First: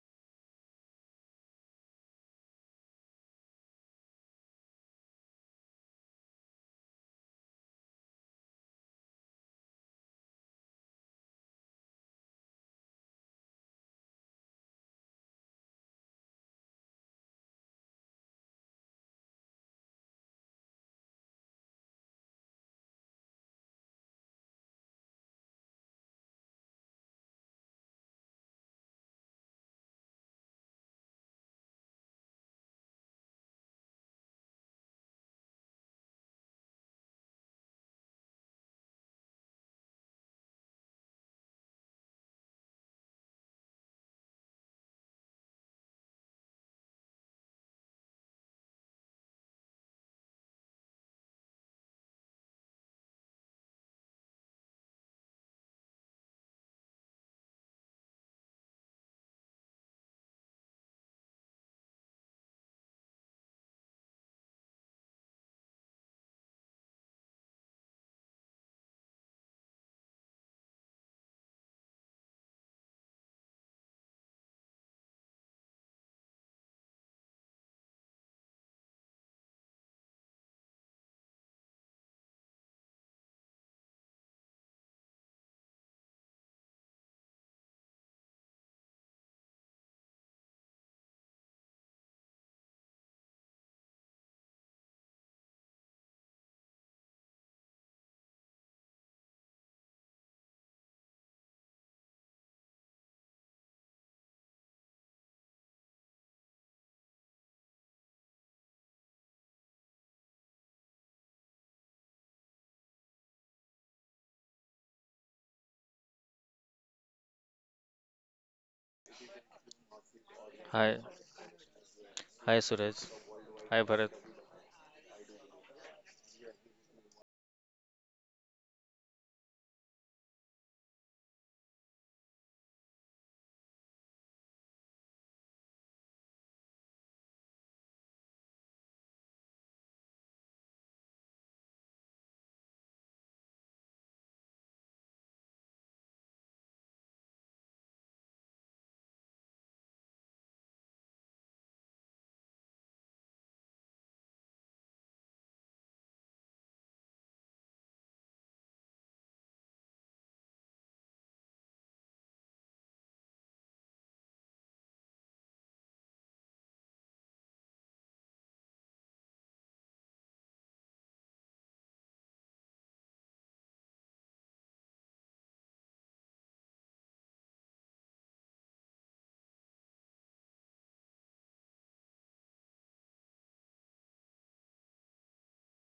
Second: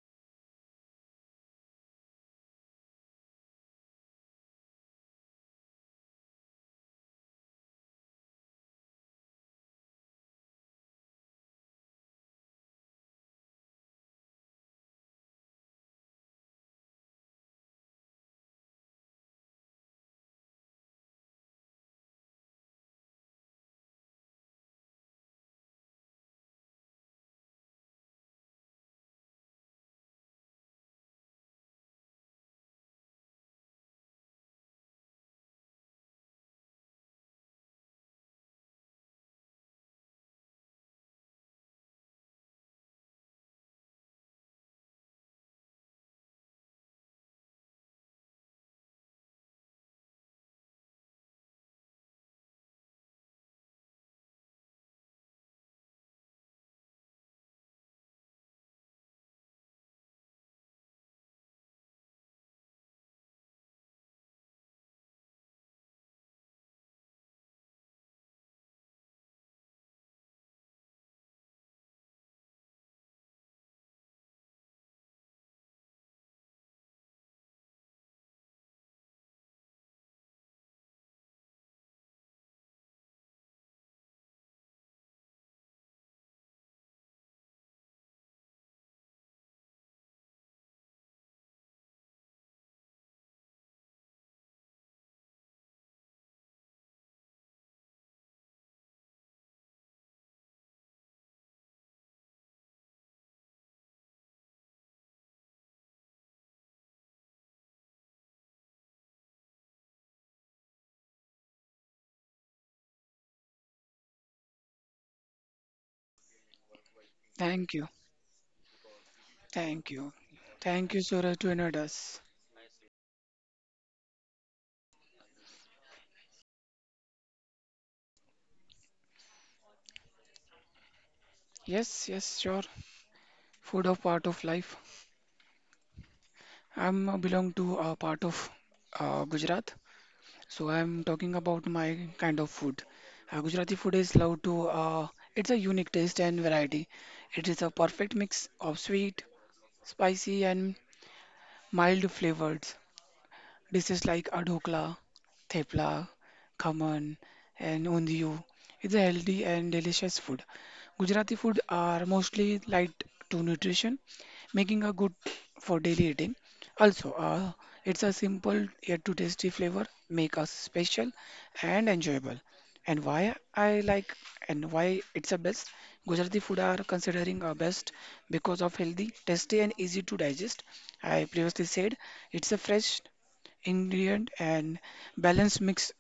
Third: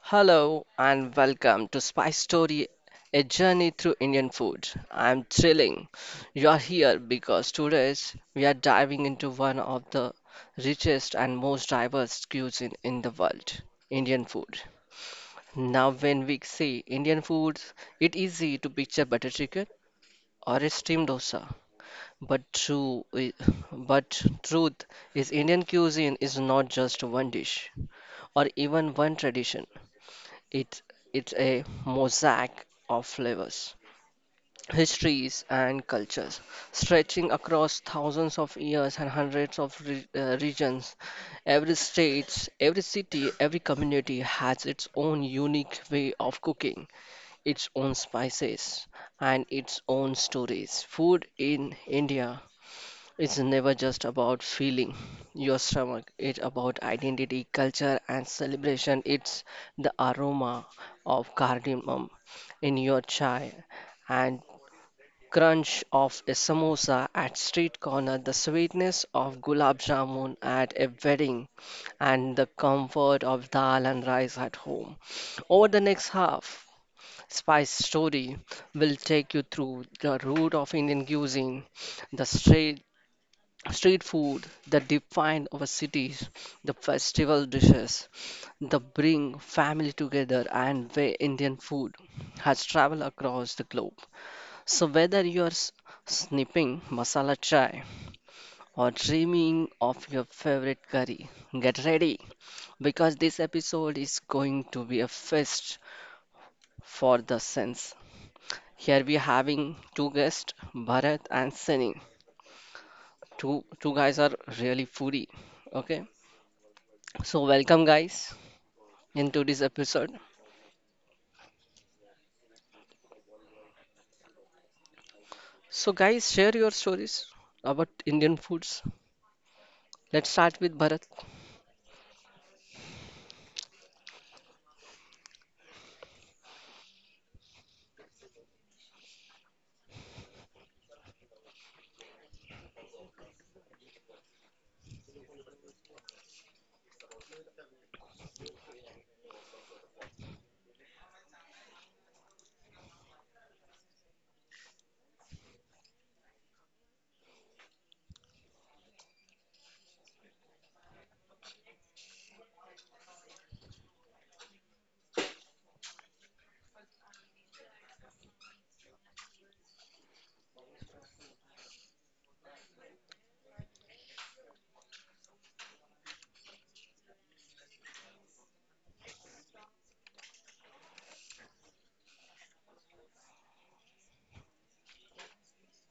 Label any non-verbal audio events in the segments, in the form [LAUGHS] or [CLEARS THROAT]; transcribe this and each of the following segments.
Hello and welcome to Spice Story, a journey through Indian food. I'm thrilling. You are here because today we are diving into one of the richest and most diverse cuisine in the world, Indian food. Now, when we say Indian food, it's easy to picture butter chicken or a steamed dosa. But true, i- but truth is Indian cuisine is not just one dish or even one tradition. It, it's a mosaic of flavors, histories, and cultures, stretching across thousands of years and hundreds of regions. Every state, every city, every community has its own unique way of cooking, its own spices, and its own stories. Food in India it's never just about feeling your stomach, it's about identity, culture, and celebration. It's the aroma of cardamom in your chai and crunch of a samosa at street corner, the sweetness of gulab jamun at a wedding, and the comfort of dal and rice at home. Over the next half, Spice Story will take you through the root of Indian cuisine, the stra street food that define our cities, the festival dishes that bring family together, and way Indian food has traveled across the globe. So, whether you're snipping masala chai or dreaming of your favorite curry, get ready because this episode is going to be a feast for the sense. Here we having two guests, Bharat and Sunny. Two guys are really foodie. Okay, so, Thank you. welcome guys into this Thank you. episode. Thank Hi, you, Suraj, to invite us. hi Suraj. Hi Bharat. So, guys, share your stories about Indian foods. Let's start with Bharat. Yes, yes, sure. Food of part of life. I'm belong to a part of Gujarat, so I'm talking about my kind of food. Gujarati food is loved to. It's a unique taste and variety. It is a perfect mix of sweet, spicy, and mild flavors. Dishes like adhokla, thepla, khaman, and ondiyu is a healthy and delicious food. Gujarati food are mostly light to nutrition, making a good for daily eating. Also, it's a simple yet to tasty flavor, make us special and enjoyable. And why I like and why it's a best Gujarati food are considering a best because of healthy, tasty and easy to digest. I previously said it's a fresh ingredient and balanced mix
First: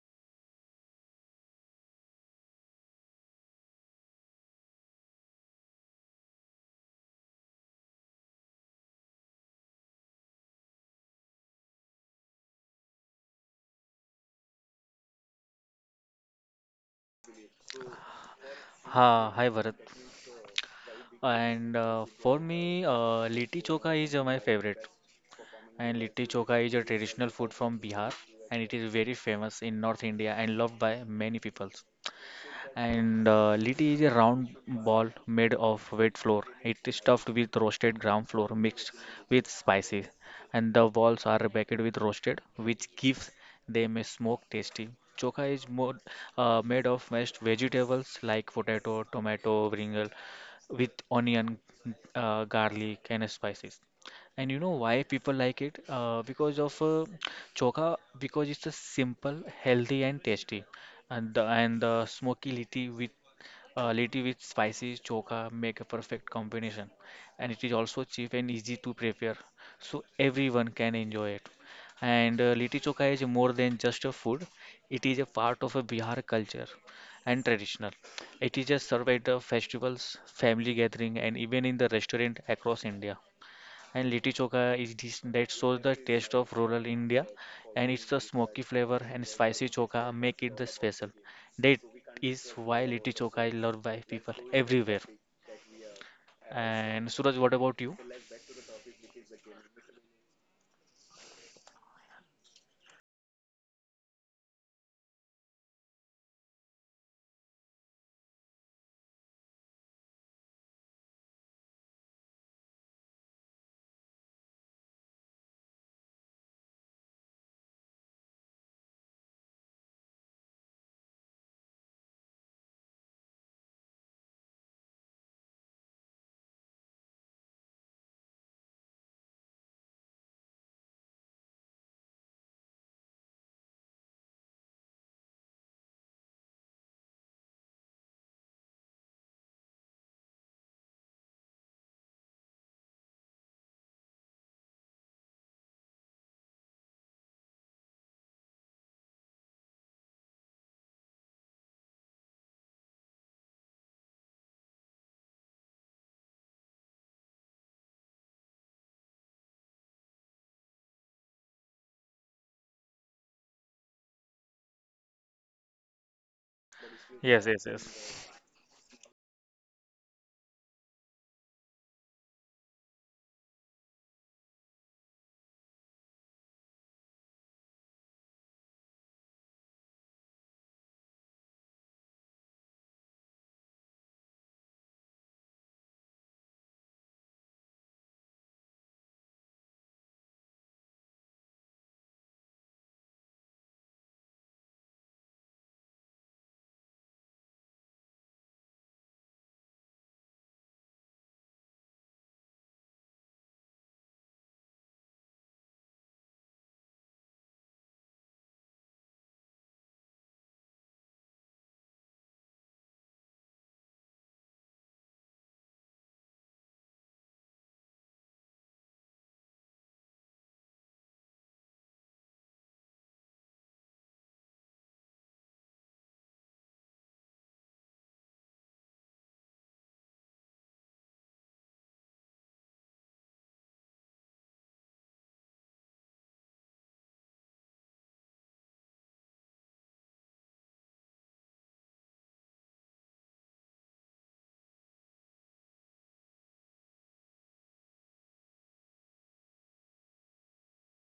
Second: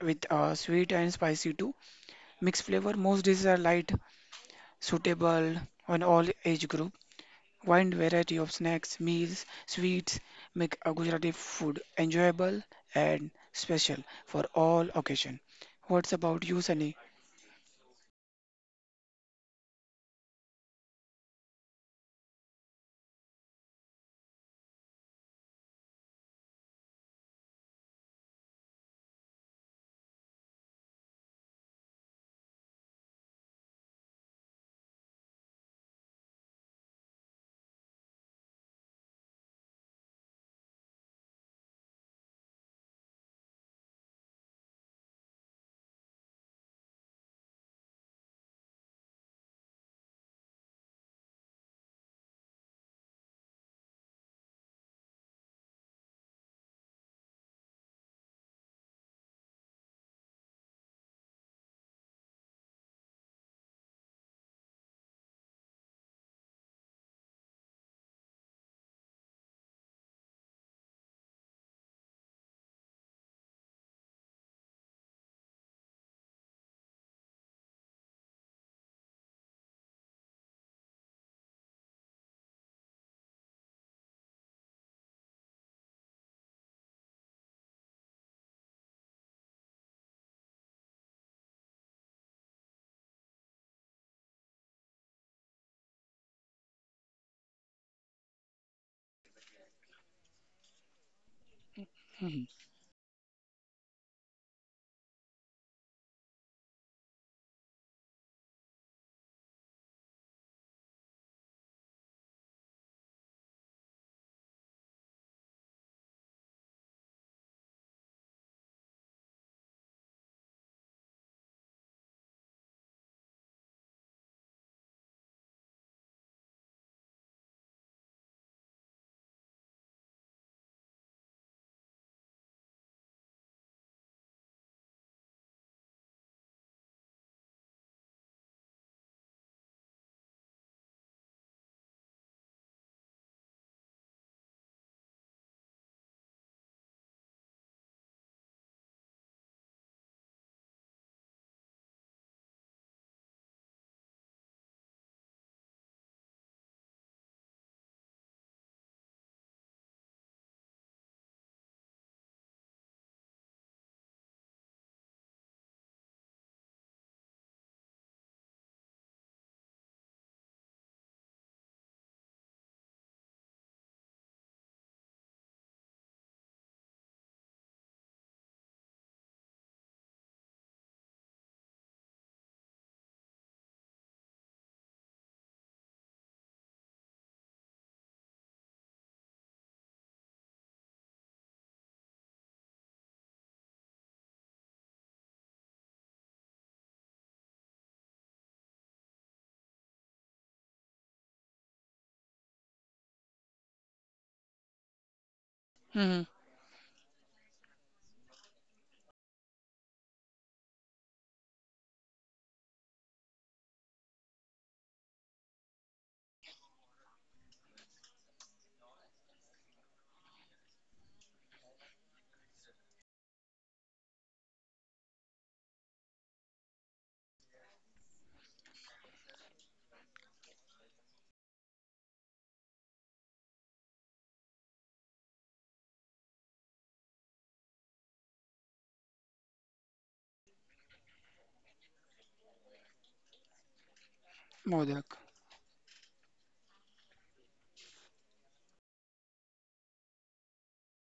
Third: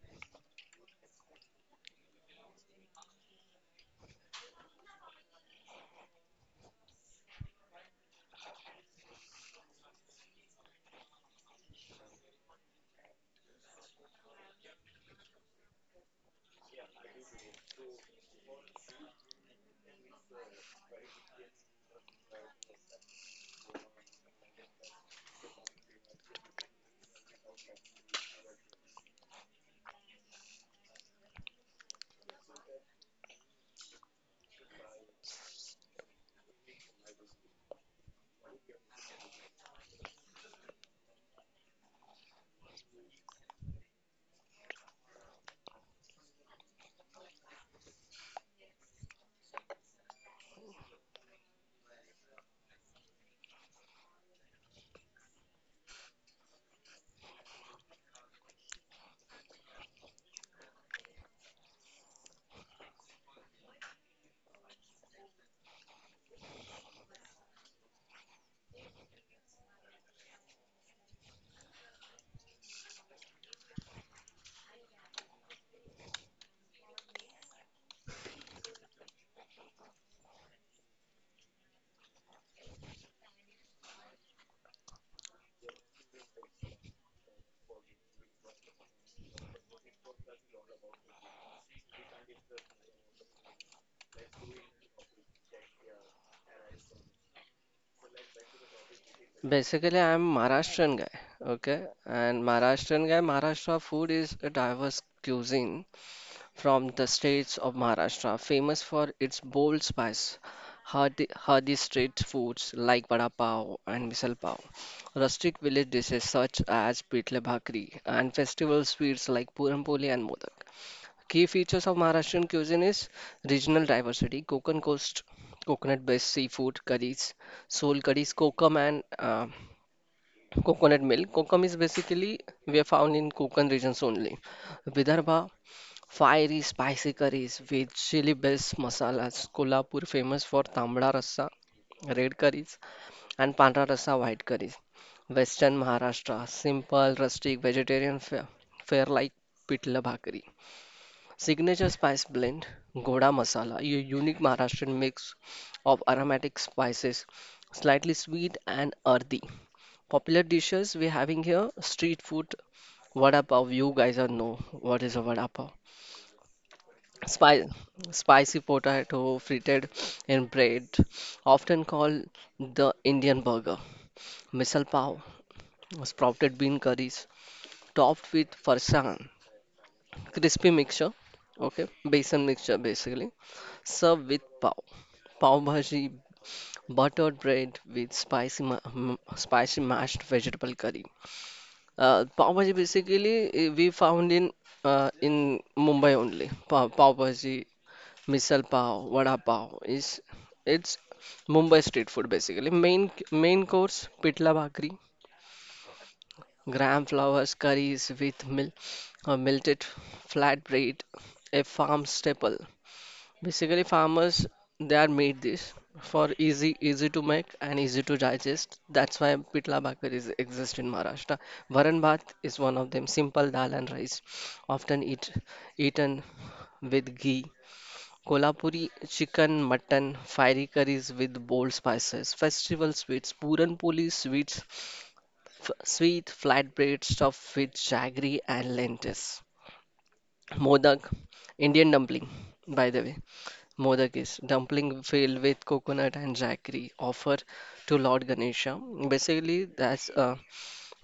with sweet and spicy too. Mixed flavor, most dishes are light, suitable on all age group. Wide variety of snacks, meals, sweets make a Gujarati food enjoyable and special for all occasion. What's about you, Sunny? Hi Bharat. And for me, litti chokha is my favorite. And litti chokha is a traditional food from Bihar, and it is very famous in North India and loved by many people. And liti is a round ball made of wheat flour. It is stuffed with roasted ground flour mixed with spices, and the balls are baked with roasted, which gives them a smoke tasty. Chokha is more made of mashed vegetables like potato, tomato, brinjal, with onion, garlic, and spices. And you know why people like it? Because of chokha, because it's a simple, healthy, and tasty and the smoky litti with spicy choka make a perfect combination. And it is also cheap and easy to prepare, so everyone can enjoy it. And litti choka is more than just a food; it is a part of a Bihar culture and traditional. It is a served at the festivals, family gathering, and even in the restaurant across India. And litti chokha is dish that shows the taste of rural India, and it's the smoky flavor and spicy chokha make it the special. That is why litti chokha is loved by people everywhere. And Suraj, what about you? Basically, I am Maharashtrian guy, okay? And Hmm. Maharashtrian guy, Maharashtra food is a diverse cuisine from the states of Maharashtra, famous for its bold spice, hearty street foods like vada pav and misal pav, rustic village dishes such as pitle bhakri, and festival sweets like puran poli and modak. Key features of Maharashtrian cuisine is regional diversity, Konkan coast, coconut-based seafood curries, soul curries, kokum and coconut milk. Kokum is basically we are found in Konkan regions only. Vidarbha, fiery spicy curries with chili-based masalas. Kolhapur famous for tambda rasa, red curries, and pandra rasa, white curries. Western Maharashtra, simple, rustic, vegetarian fare, fare like pitla bhakri. Signature spice blend, Goda Masala, a unique Maharashtrian mix of aromatic spices, slightly sweet and earthy. Popular dishes we're having here, street food, vada pav. You guys are know what is a vada pav. Yes, yes, Spi yes. spicy potato fritted in bread, often called the Indian burger. Misal pav, sprouted bean curries, topped with farsan. Crispy mixture, okay, besan mixture basically served with pav, pav bhaji, buttered bread with spicy mashed vegetable curry. Pav bhaji basically we found in uh, in mumbai only. Pav bhaji, misal pav, vada pav is it's mumbai street food basically. Main course, pitla bhakri, Hmm. gram flours curries with melted flat bread, a farm staple. Basically, farmers they are made this for easy to make and easy to digest. That's why pitla bhakar is exist in Maharashtra. Varan bhat is one of them. Simple dal and rice, often eat eaten with ghee. Kolhapuri chicken, mutton, fiery curries with bold spices. Festival sweets, puran poli sweets, sweet flatbread stuffed with jaggery and lentils. Modak, Indian dumpling, by the way. Modak is dumpling Modak. filled with coconut and jaggery offered to Lord Ganesha. Basically, that's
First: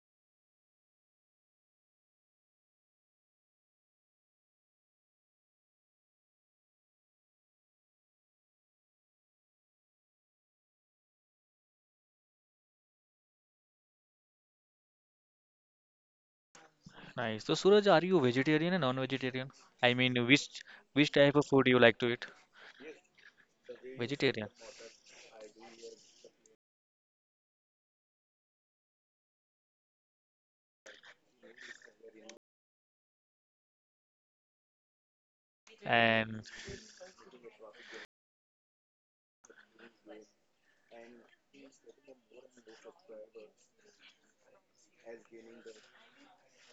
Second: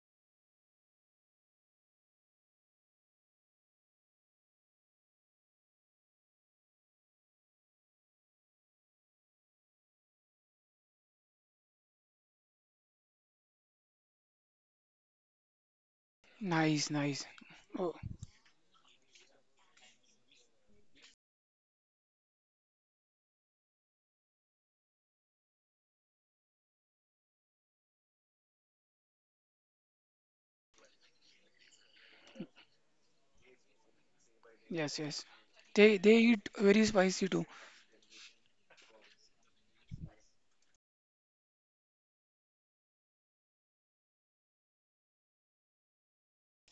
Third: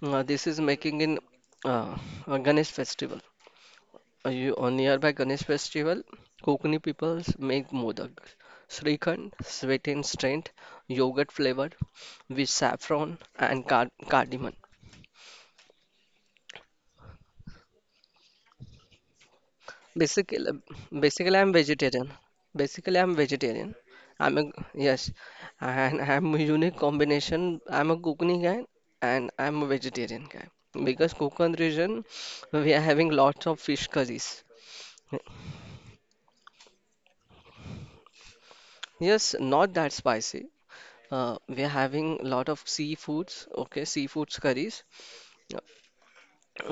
this is making in uh, a Ganesh festival. You, on nearby Ganesh festival, Kokani peoples make modak. Srikhand, sweet and strength, yogurt flavored with saffron and cardamom. Nice, nice. Nice. So Suraj, Oh, are you vegetarian and non-vegetarian? I mean, Basically, which type basically, of I'm food you like vegetarian. to eat? Basically I'm vegetarian. I'm a, Vegetarian yes, and [LAUGHS] I'm a unique combination. I'm a Konkani guy and I'm a vegetarian guy because Konkan region we are having lots of fish curries. yes, yes. They and eat very spicy too. Yes, not that spicy. We are having lot of seafoods, okay, seafoods curries.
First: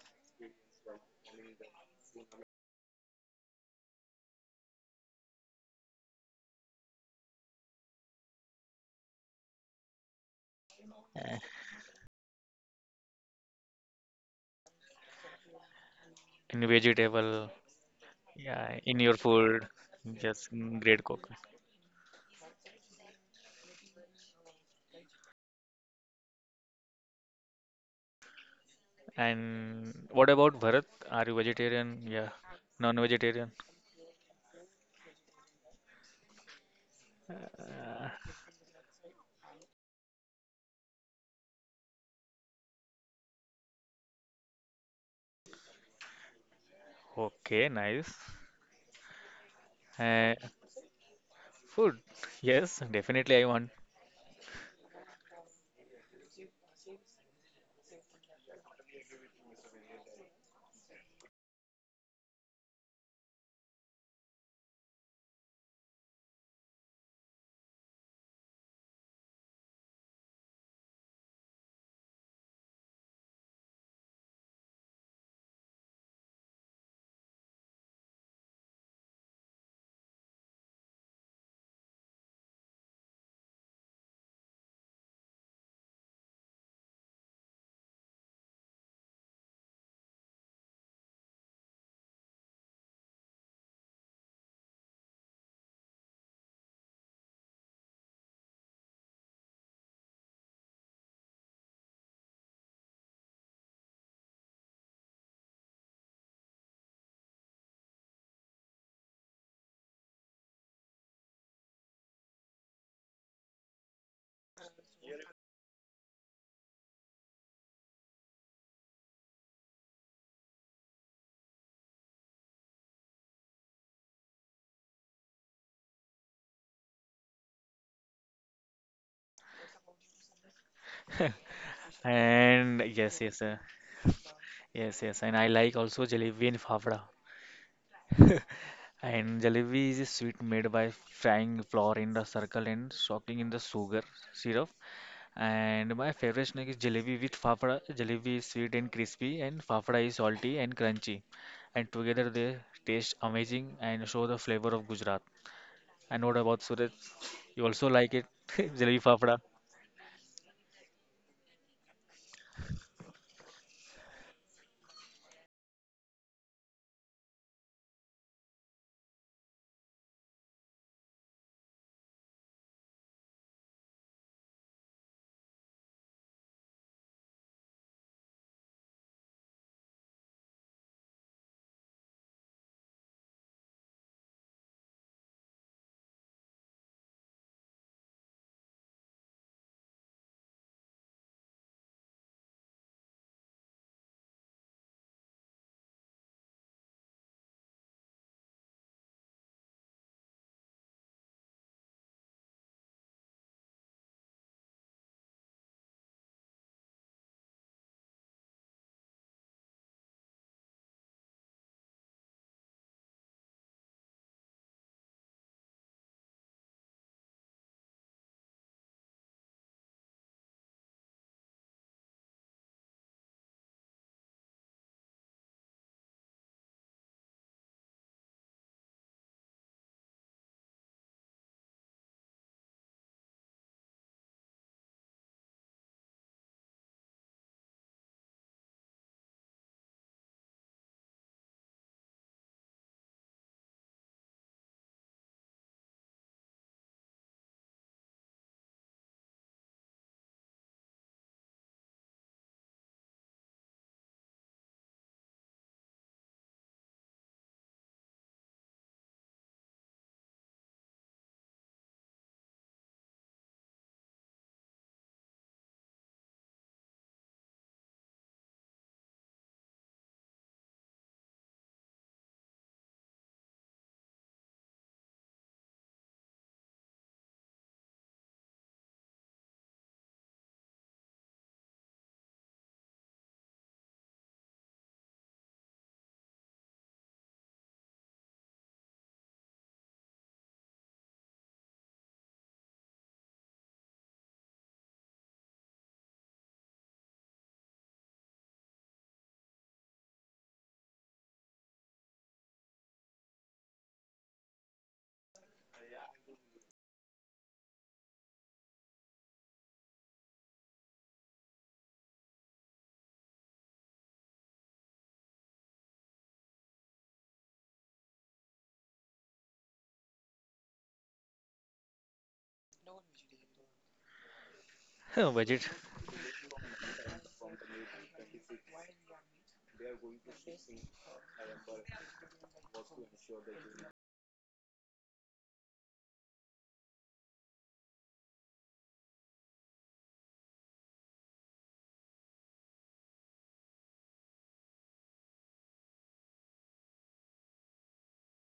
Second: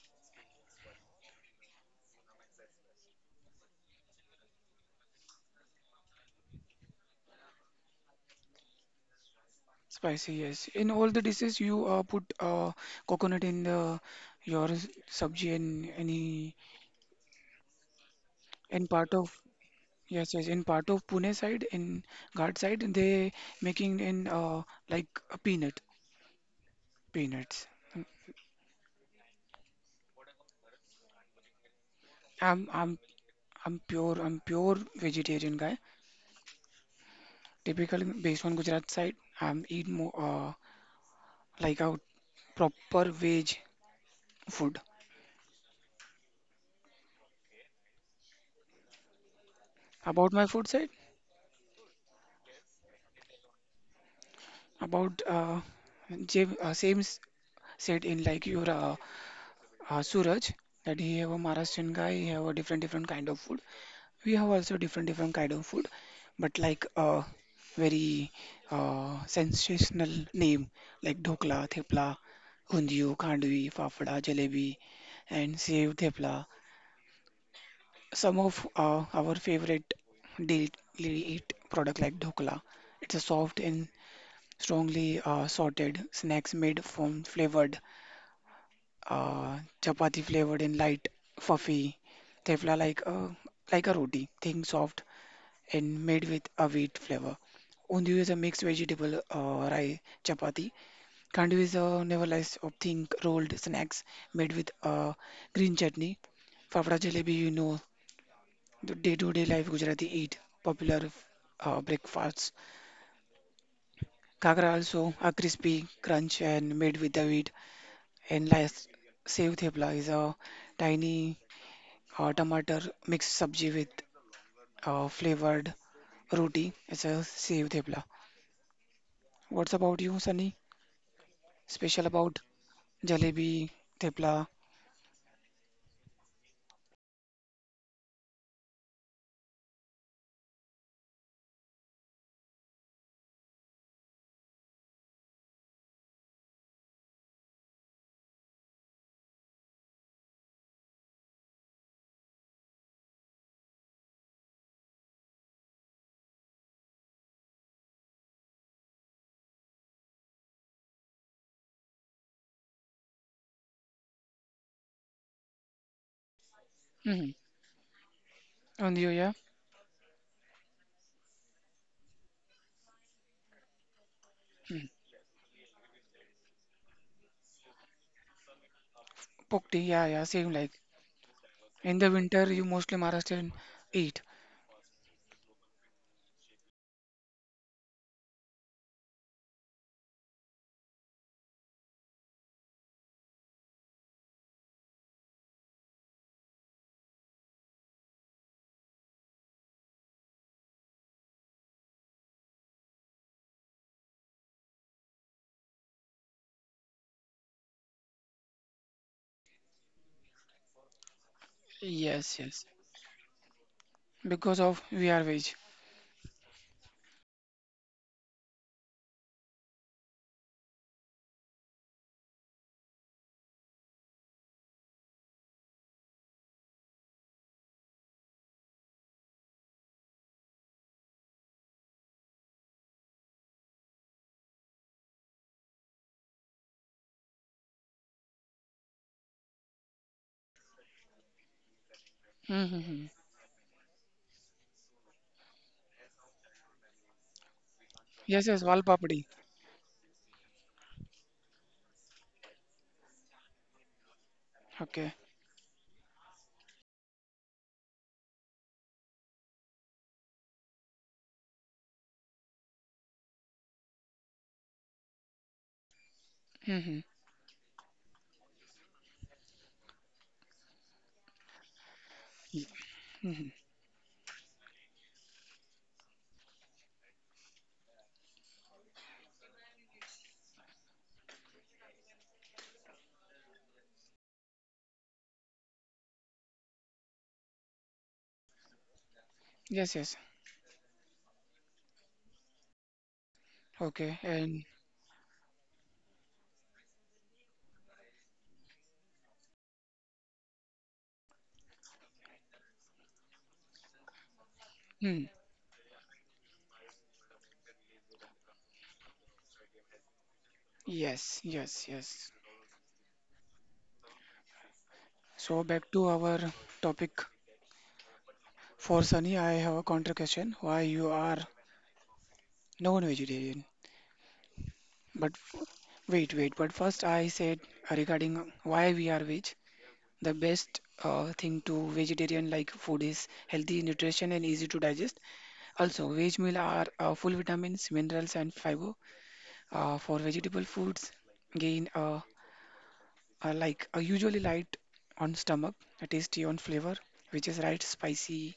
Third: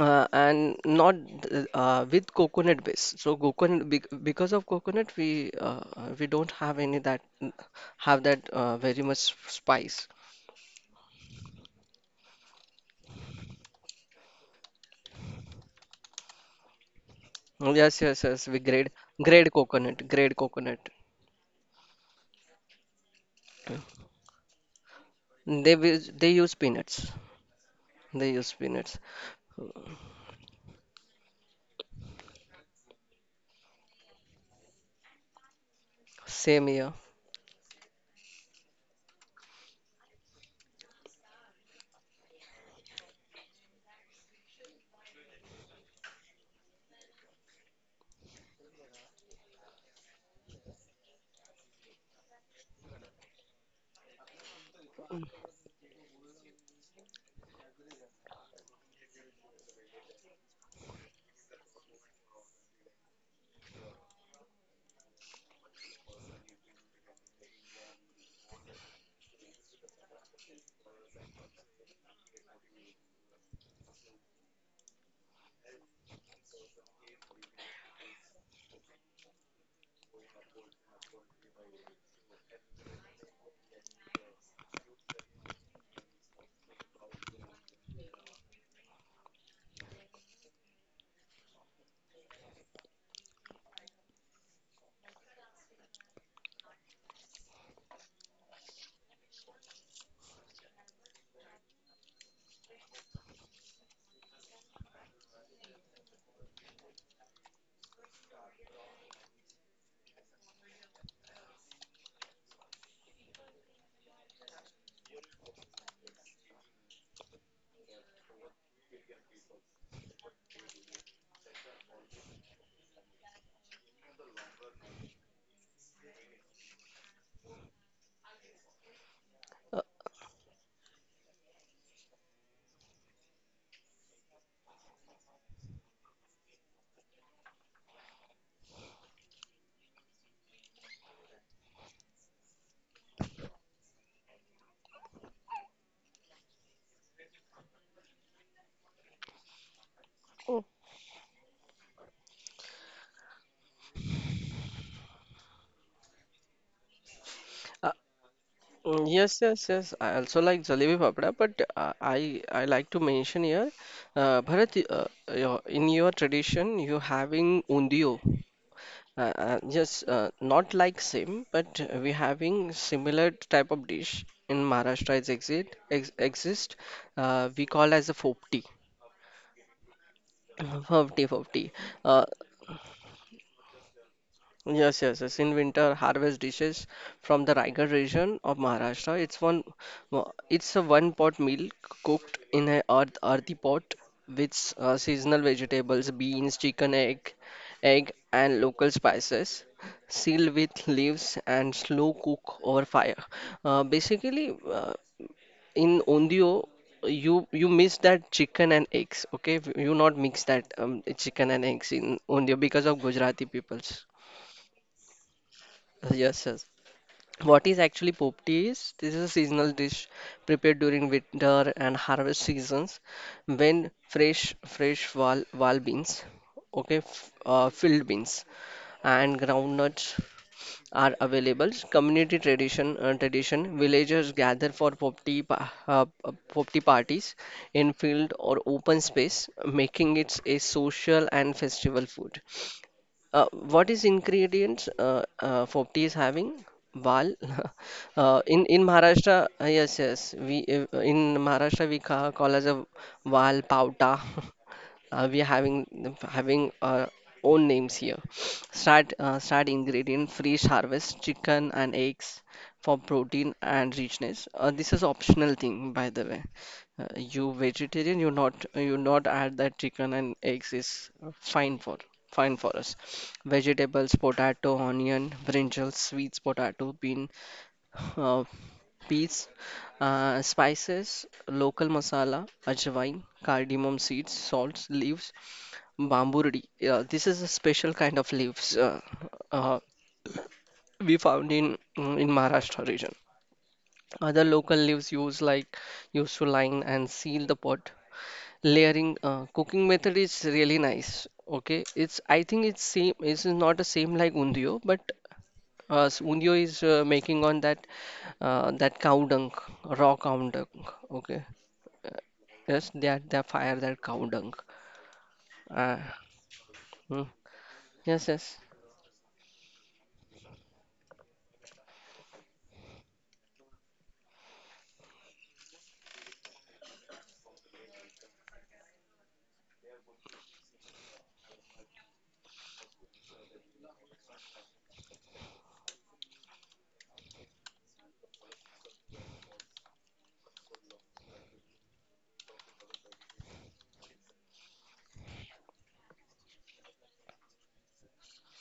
And not th- With coconut base. So coconut because of coconut we don't have any that have that very much spice. Spicy, yes. In all the uh, dishes, you put coconut in the your sabji and any vegetable, Oh, yes, yes, yes. We yeah, grade in in your part of food. Grade yes, Just yes. In coconut. part great of cook. Pune side, in Ghat side, they making in like a peanut, They use peanuts. peanuts. They use peanuts. And what about Bharat? Are you vegetarian? Yeah, I'm non-vegetarian. I'm pure vegetarian guy. Same here. Typical based on Gujarat side, I'm eat more like a proper veg food. Okay, nice. Uh, About my food side, food. Yes, definitely I want. about same said in like your Suraj that he have a Maharashtrian guy, he have a different different kind of food. We have also different different kind of food, but like very sensational name like dhokla, thepla, hundiyu, khandvi, fafda, jalebi, and sev thepla. Some of our favorite daily eat product like dhokla. It's a soft and strongly sorted snacks made from flavored chapati flavored in light, fluffy tefla like a roti, thin, soft, and made with a wheat flavor. Undiyu is a mixed vegetable rye chapati. Kandu is a nevertheless of thin rolled snacks made with green chutney. Fafda jalebi, you know, the day-to-day life Gujarati eat, popular breakfasts. Kagra also a crispy crunch and made with the wheat. And last, sev thepla is a tiny tomato mixed sabji with flavored roti. It's a sev thepla. What's Uh, about you, Sunny? [LAUGHS] Special about And yes, yes, jalebi, thepla? yes, yes. And I like also jalebi and fafda. [LAUGHS] And jalebi is a sweet made by frying flour in the circle and soaking in the sugar syrup. And my favorite snack is jalebi with fafda. Jalebi is sweet and crispy, and fafda is salty oh, and crunchy. And together they taste amazing and show the flavor of Gujarat. And what about Suraj? You also uh, like it? [LAUGHS] Jalebi fafda. yes, yes, yes. I also like jalebi papda, but I like to mention here, Bharat, your, in your tradition you Hmm. having undio. And you, yeah? Yes, not like same, but we having similar type of dish in Hmm. Maharashtra is exist ex exist. We call as a fopti, Pokti, yeah, yeah, same like. [LAUGHS] Fopti. In the Uh, winter, you mostly Maharashtrian eat. Yes, yes, yes. In winter, harvest dishes from the Raigad region of Maharashtra. It's a one-pot meal cooked in a earthy pot with seasonal vegetables, beans, chicken, egg, and local spices, sealed with leaves and slow cook over fire. Basically, in Ondio, you miss that chicken and eggs. Okay, you not mix that chicken and eggs in Yes, Ondio yes. because of Gujarati peoples. Because of we are veg. Yes, yes. What is actually popti is? This is a seasonal dish prepared during winter and harvest seasons when wal beans, okay, filled beans and groundnuts are available. Community tradition tradition villagers gather for popti parties in field or open space, making it a social and festival food. Mm-hmm. Uh, what is ingredients Fopti is having? Wal. [LAUGHS] Yes, yes, in wal papdi. Maharashtra, yes, yes. We in Maharashtra we call as a wal pauta. [LAUGHS] Okay. We are having our own names here. [SNIFFS] Start ingredient: fresh harvest chicken and eggs for protein and richness. This is optional thing, by the way. Mm-hmm. You vegetarian, you not add that chicken and eggs is fine for fine for us. Mm-hmm. Vegetables, potato, onion, brinjal, sweets, potato, bean, uh, peas, spices, local masala, ajwain, cardamom seeds, salts, leaves, bamburi. Yeah, this is a special kind of leaves uh, Yes, yes. we found in Maharashtra region. Okay. Other And local leaves used like used to line and seal the pot, layering cooking method is really nice, okay. It's I think it's same, it's not the same like undio, but hmm. Undio is making on that that cow dung, raw cow dung, okay. Yes, yes, Uh, yes. yes that they fire that cow dung. So back uh, to our topic. mm, yes, yes. For Sunny, I have a counter question. Why you are non-vegetarian? [LAUGHS] But Budget. wait, wait. But first, I said regarding why we are veg. The best thing to vegetarian like food is healthy nutrition and easy to digest. Also, veg meal are full vitamins, minerals, and fiber. For vegetable foods, gain like usually light on stomach, tasty on flavor, which is right spicy.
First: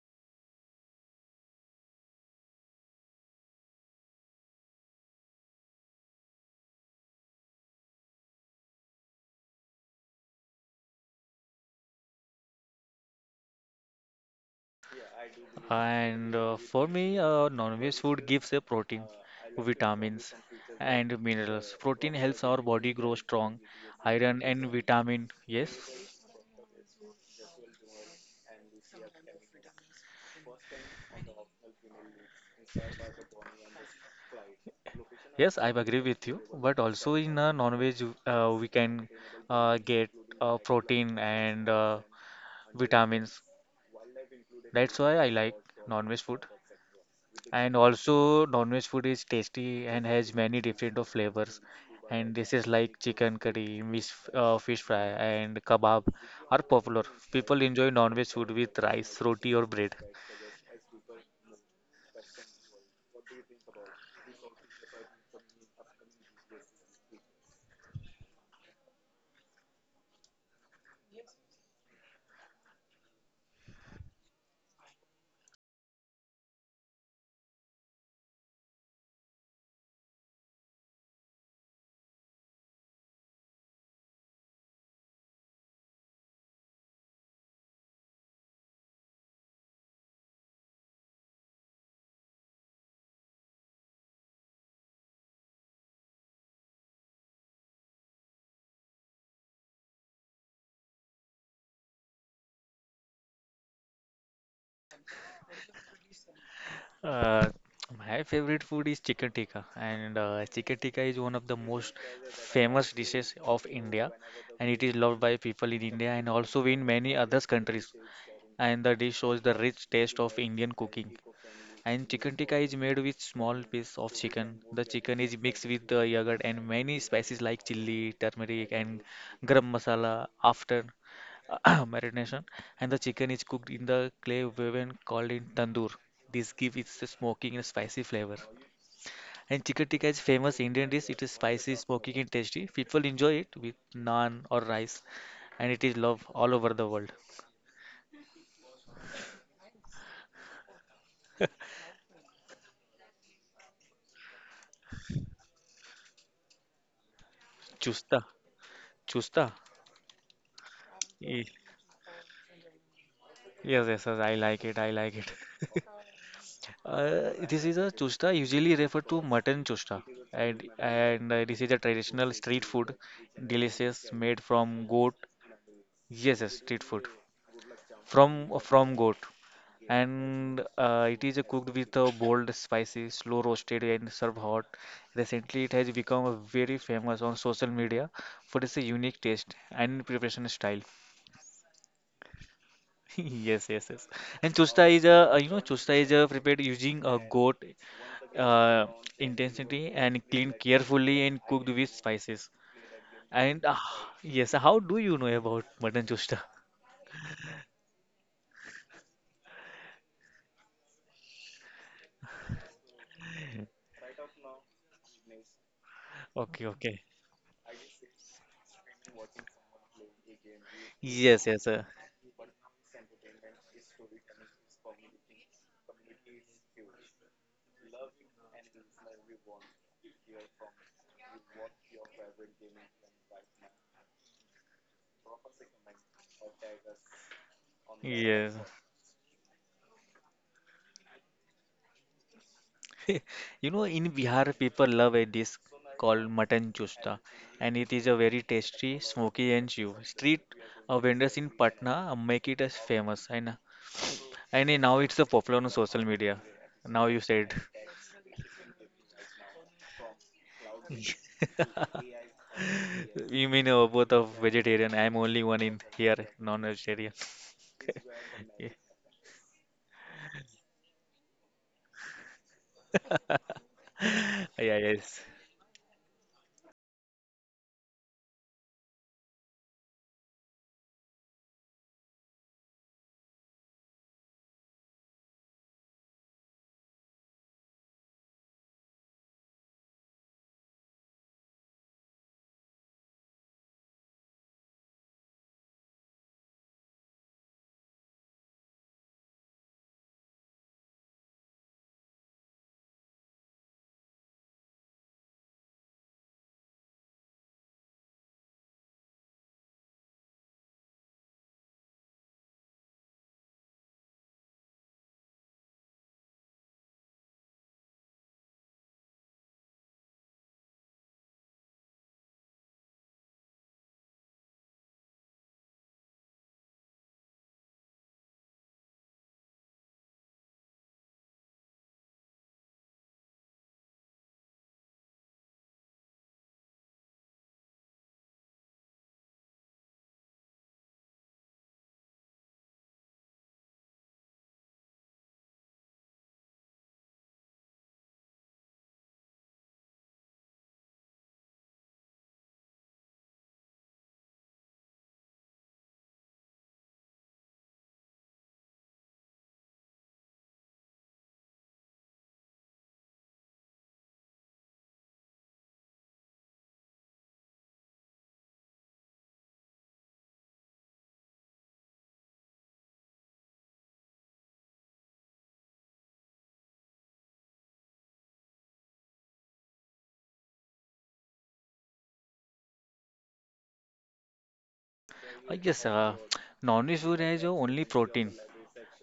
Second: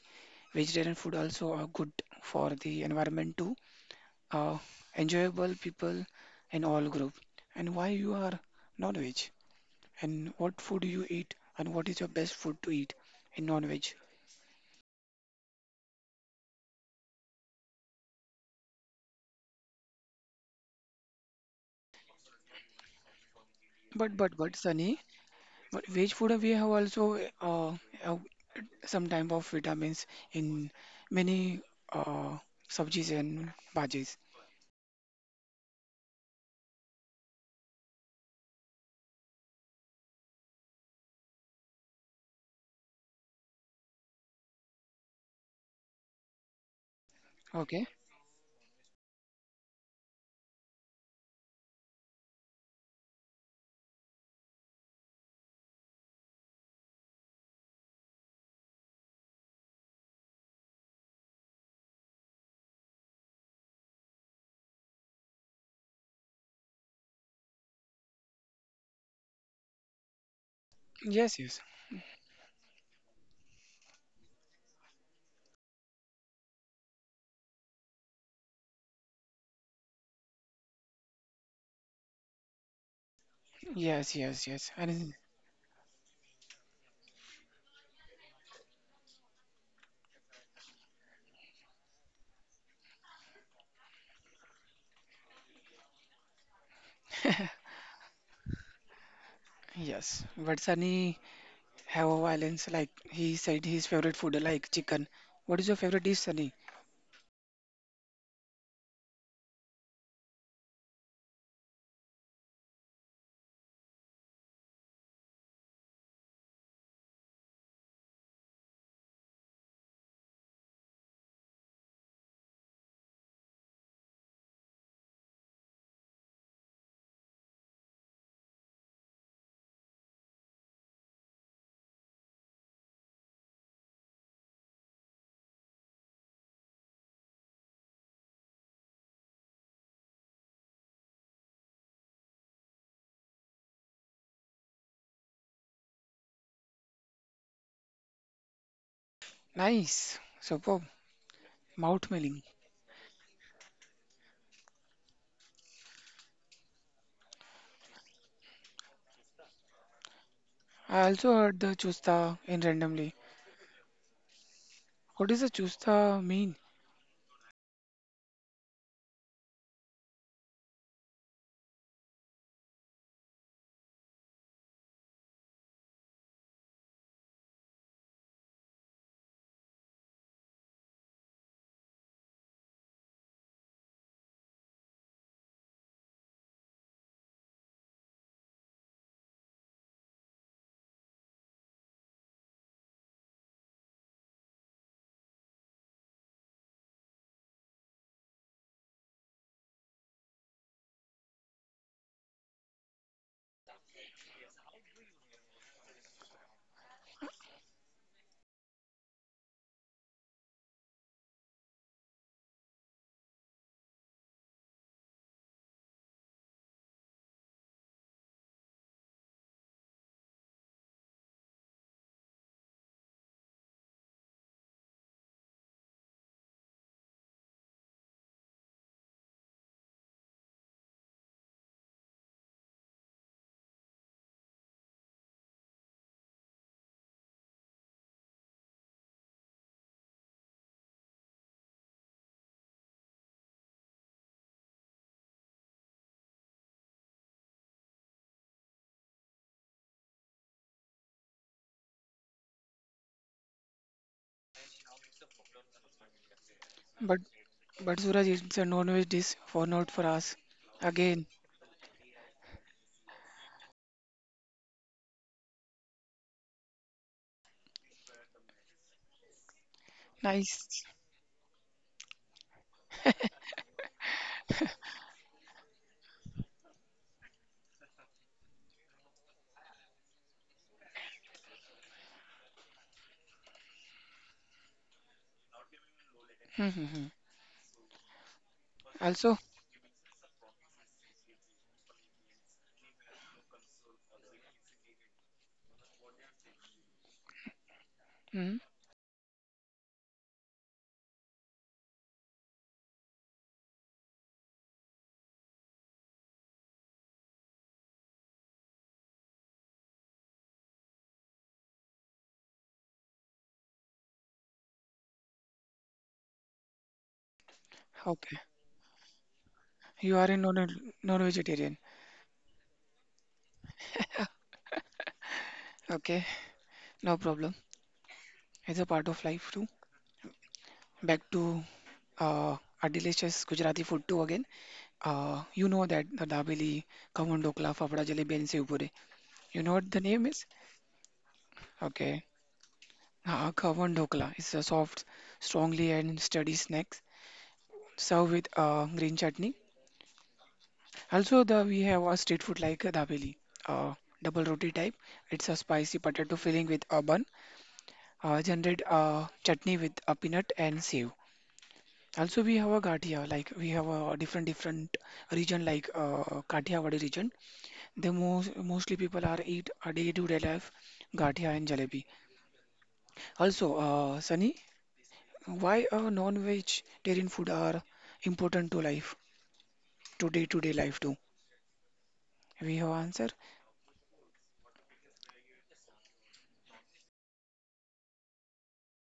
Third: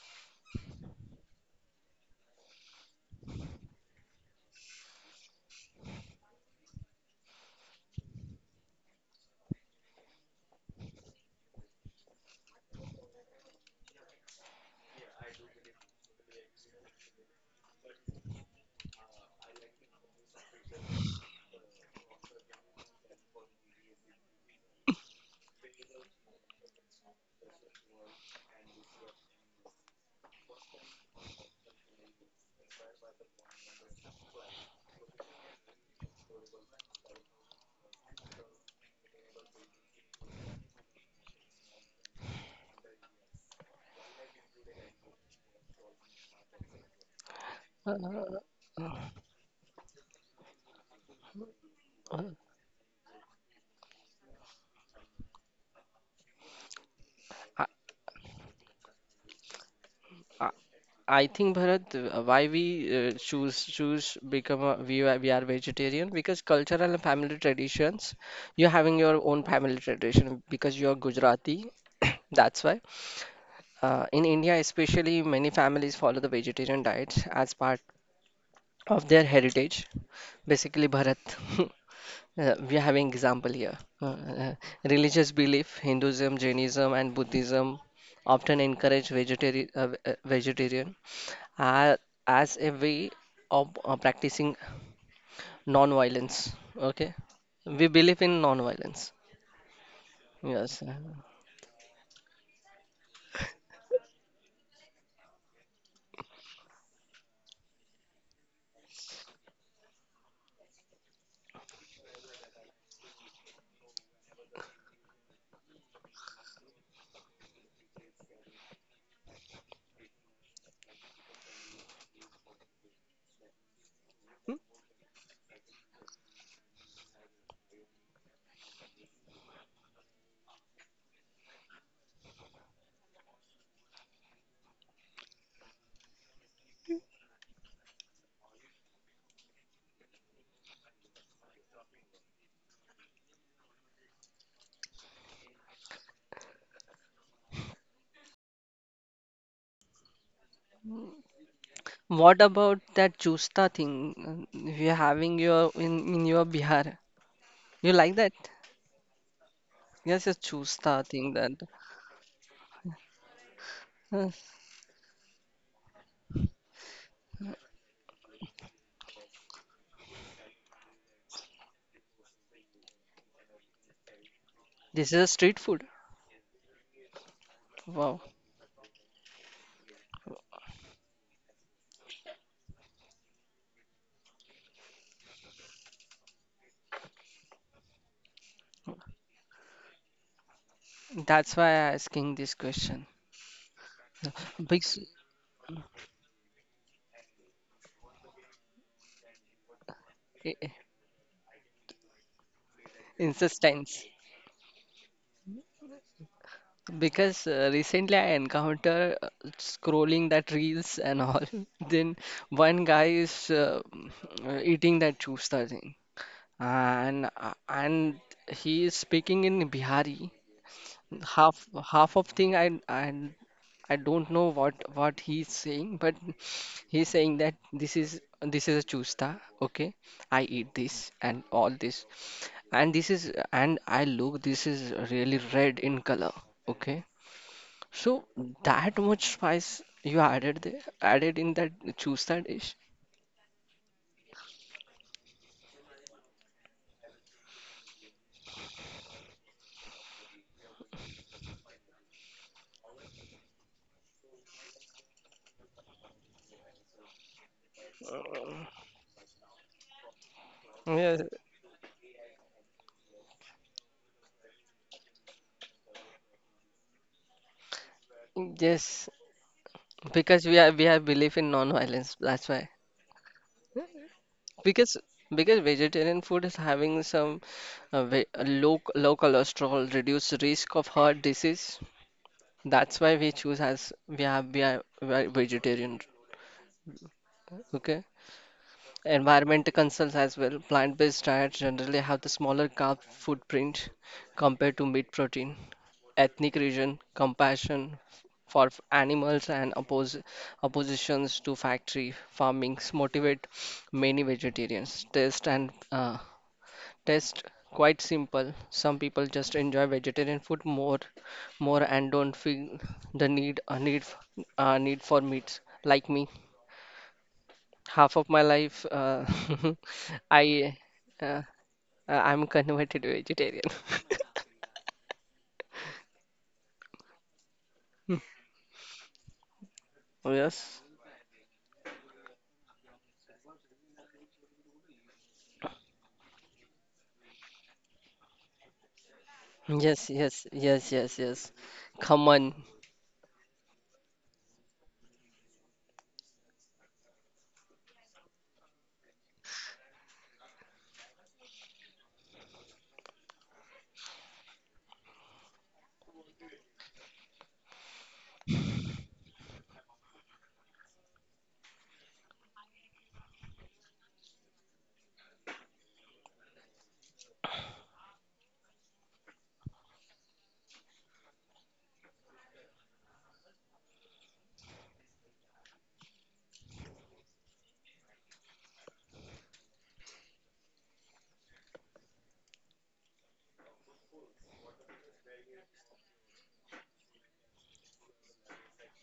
Vegetarian food also are good for the environment too, uh, enjoyable people in all group, and why you are non-veg and what food you eat and what is your best food to eat in non-veg. And for me, non-veg food gives a protein, vitamins, and minerals. Protein helps our body grow strong. but but Iron but and Sunny, vitamin. but veg Yes. food we have also uh, some type of vitamins in many uh, sabjis and bhajis. Yes, I agree with you, but also in a non-veg, we can get protein and vitamins. That's why I like non-veg food. And Okay. uh, also, non-veg food is tasty and has many different of flavors. uh, And this is like chicken curry, fish, fish fry, and kebab are popular. People uh, enjoy non-veg food with rice, roti, or bread. I, I think Bharat, why we choose become a, we are vegetarian because cultural and family traditions. You're having your own family tradition because you're Yes, yes. Gujarati. [COUGHS] That's why. In India, especially, many families follow the vegetarian diet as part of their heritage. Basically, Bharat. [LAUGHS] We are having example here. Yes, yes, yes. And Religious belief, Hinduism, Jainism, and Buddhism often encourage vegetarian vegetarian uh, as a way of practicing non-violence. Okay, we believe in non-violence. yes, but Yes. Sunny have a violence like he said his favorite food like chicken. What is your favorite dish, Sunny? Uh, my favorite food is chicken tikka, and chicken tikka is one of the most famous dishes of India, and it is loved by people in India and also in many other countries. And the dish shows the rich taste of Indian cooking. And chicken tikka is made with small piece of Hmm? chicken. The chicken is mixed with the yogurt and many spices like chili, turmeric, and garam masala after [COUGHS] [CLEARS THROAT] marination. And the chicken is cooked in the clay oven called in tandoor. This gives it a smoking and spicy flavor. And chicken tikka is famous Indian dish. It is spicy, smoking, and tasty. People enjoy it with naan or rice, and it is loved all over the world. Nice. Superb. Mouth What milling. about that chusta thing you're having your in your Bihar? You like Chusta, that? chusta. Yes, it's I chusta also thing Ye- that heard the chusta in randomly. Yes, yes, yes. uh, I like it. I like What it. does the chusta mean? This is a chusta usually referred to mutton chusta, and this is a traditional street food delicious made from this goat. is a street food. Yes, yes, street food Wow, from goat, and it is cooked with a bold spices, slow roasted and served hot. Recently it has become very famous on social media for its unique taste and preparation style. that's why I'm asking this question. [LAUGHS] Yes, yes, yes. And Big chusta s- is a you know chusta is a prepared using a goat uh, intensity and cleaned I- carefully and cooked with spices. And insistence. yes, how do you know about mutton chusta? [LAUGHS] Because recently I encounter scrolling that reels and all. [LAUGHS] Then one guy is eating that chusta thing, Okay, okay. and he is speaking in Bihari. Yes, yes, Half sir. half of thing I don't know what he's saying, but he's saying that this is a chusta. Okay, I eat this and all this, and this is and I look this is really red in color. Okay, so Yes. that much spice you added there, added in that chusta dish. [LAUGHS] You know, in Bihar, people love a dish called mutton chusta, and it is a very tasty, smoky, and chew. Street vendors in Patna make it as famous, and then now it's so popular on social media. Now But you said. but Suraj, it's a non-veg dish for not for us. [LAUGHS] Yes, Again. You mean both of vegetarian? I'm only one in here, non-vegetarian. [LAUGHS] Yeah. yes, because Nice. we have belief in non-violence. That's why. [LAUGHS] Yeah, Because yes. because vegetarian food is having some low cholesterol, reduced risk of heart disease. That's why we choose as we are vegetarian. Hmm, hmm, hmm. Okay. Also, Environmental concerns as well. Plant-based diets generally have the smaller carb footprint compared to meat protein. Ethnic region, compassion hmm, for animals and oppositions to factory farmings motivate many vegetarians. Taste and taste quite simple. Some people just enjoy vegetarian food more, more and don't feel the need a a need for meats like me half of okay. my life You are [LAUGHS] a I uh, non-vegetarian. uh, I'm converted vegetarian. Okay, no problem. [LAUGHS] It's a part of life too. Oh, yes. Back to uh, our delicious Gujarati food too again. You know that the dabeli, khammam dokla, fafda jalebi, and sev puri. You know what the Yes, name is? yes, yes, yes, yes. Okay. Come on, Kawan Dhokla is a soft, strongly and sturdy snack served with green chutney. Also, the we have a street food like dabeli, uh, double roti type. It's a spicy potato filling with a bun, generate chutney with a peanut and save. Also, we have a gatia like we have a different different region like Kathiawadi region. The most mostly people are eat a day to day life gatia and jalebi. Also, Sunny, why a non-veg dairy food are important to life, to day-to-day life too? We have answer. I guess non-veg food has only protein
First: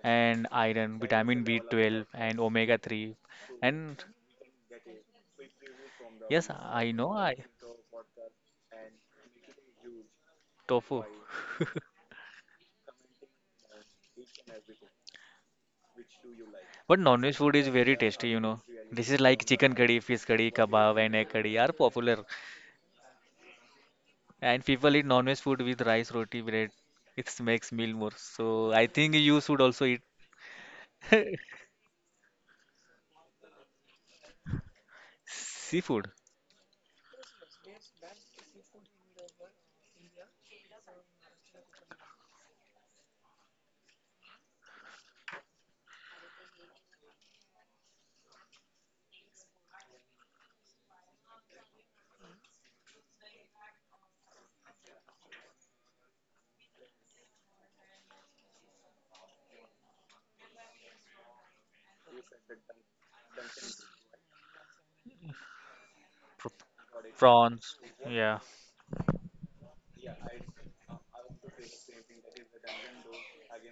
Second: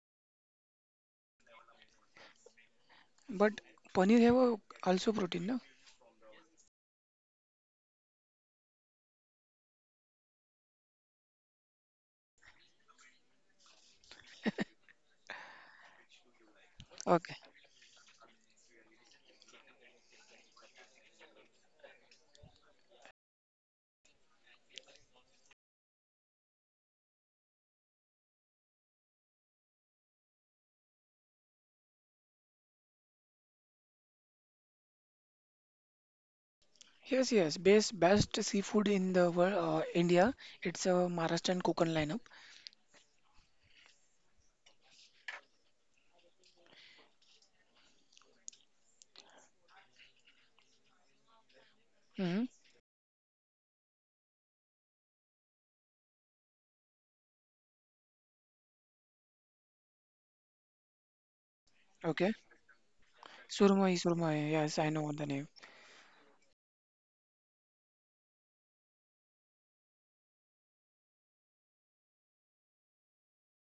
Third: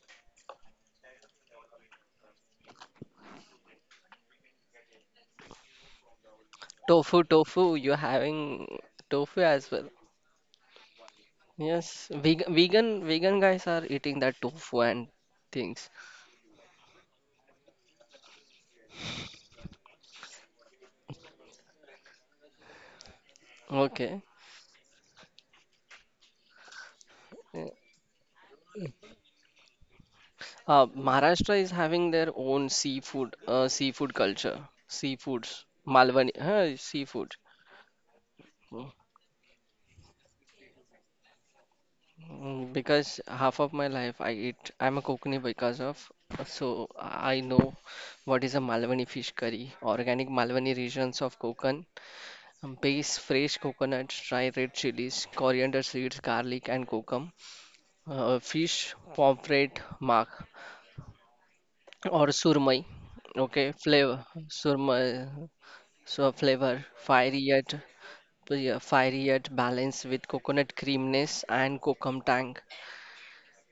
and iron, vitamin B12 and omega-3. But And paneer have a, also protein, no? yes, I know I tofu. You're having tofu as well. tofu. Yes, vegan guys are eating that tofu and things. But non-veg Okay. food is very tasty, you know. This is like chicken curry, fish curry, kebab and egg curry are popular. Okay. And people eat non-veg food with rice, roti, bread. It Yeah. makes meal more. So I think you should also eat. [LAUGHS] Maharashtra is having their own seafood, seafood culture, seafoods, Seafood, Malwani, huh, Yes, seafood. yes. Best best seafood in the world, India. It's a Maharashtrian Konkan lineup. Mm, because half of my life I eat, I'm a Kokani because of, so I know what is a Malwani fish curry, organic Malwani regions of Konkan, Hmm. Base fresh coconuts, dry red chilies, coriander seeds, garlic and kokum, fish, pomfret, mark or Okay. surmai, okay, Surmai, flavor, Surmai. Yes, I know the surmai, name. so pr- flavor, prawns. Yeah. yeah, fiery yet balanced with coconut creaminess and kokum tang.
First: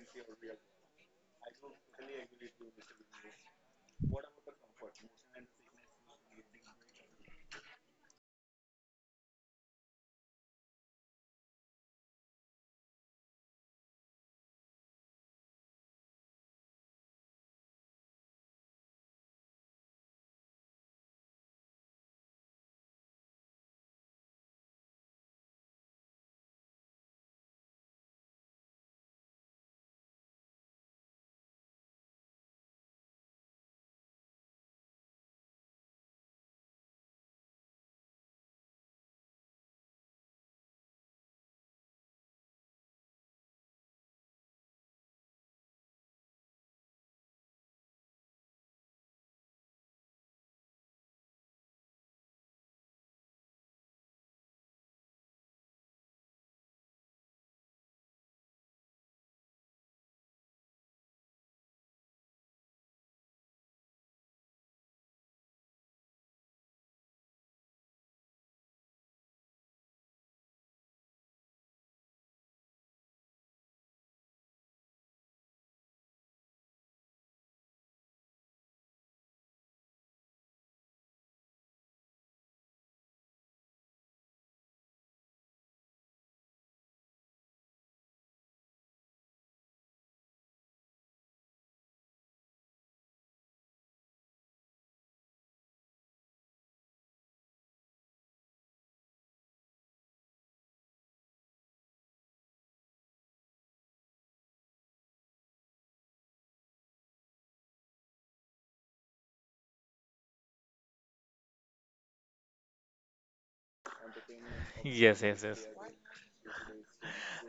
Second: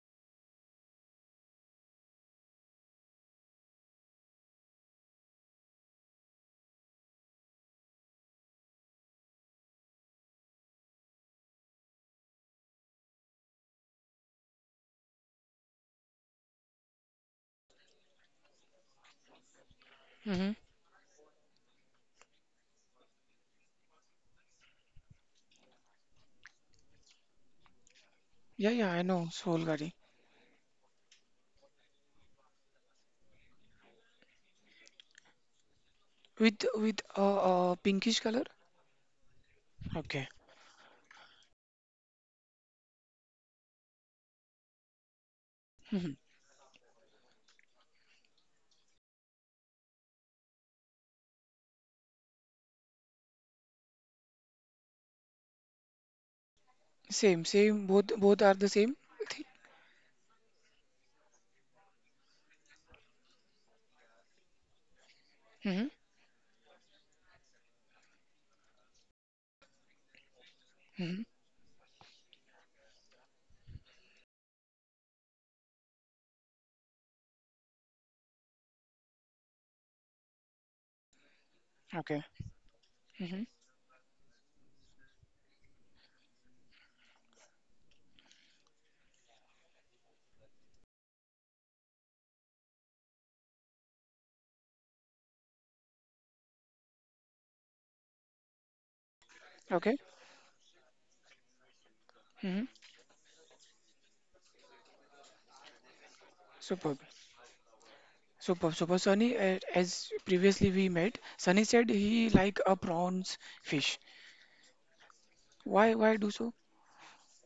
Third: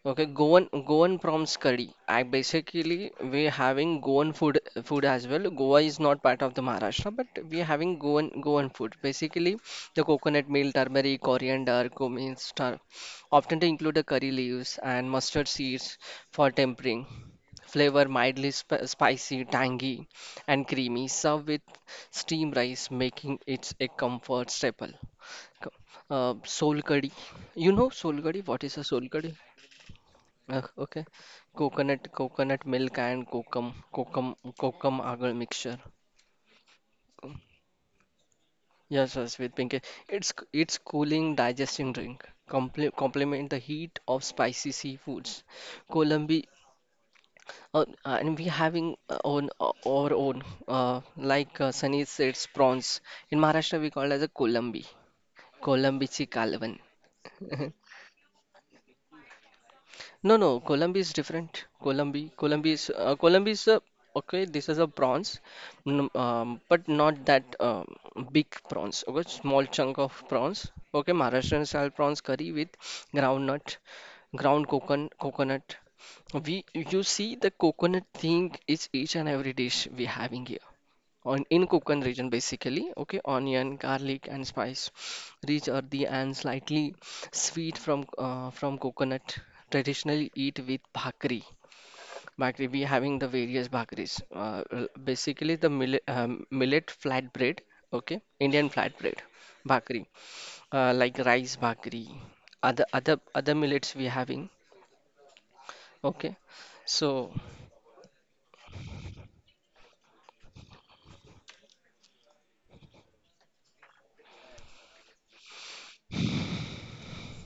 Okay, Goan prawns curry. I basically we're having Goan food as well. Goa is not part of the Maharashtra, but we're having Goan food. Basically, the coconut meal, turmeric, coriander, cumin, star, often to include the curry leaves and mustard seeds for tempering. Flavor mildly sp spicy, tangy, Hmm. and creamy. Serve with steamed rice, making it a comfort staple. Co- soul curry. You know soul curry? What Yeah, is a yeah, I soul know. curry? Solgari. Okay. Coconut milk and kokum agar mixture. With a pinkish color. Yes, yes, with pinky. Okay. It's cooling, digesting drink. Complement the heat of spicy seafoods. Hmm. Colombi, and we having own our own. Like Sunny says, prawns. In Maharashtra, we call it as a Colombi. Colombichi kalvan. Same, same. Both both are the same. No, no, Columbi is different. Columbi is a, okay. This is a prawns, Mm-hmm. But not that big prawns. Okay, small chunk of prawns. Okay, Mm-hmm. Maharashtrian style prawns curry with groundnut, ground coconut. We you see the coconut thing is each and every dish we having here on in Konkan Okay. region basically, okay, Mm-hmm. onion, garlic, and spice rich, earthy, and slightly sweet from coconut, traditionally eat with bhakri. We having the various bhakris, basically the millet flatbread, okay, Indian flatbread, Okay. bhakri, like rice bhakri, other millets we having. Okay, Superb, so superb, superb. Sunny, as previously we met, Sunny said he like a prawns fish. Yes, yes, yes. Why do so?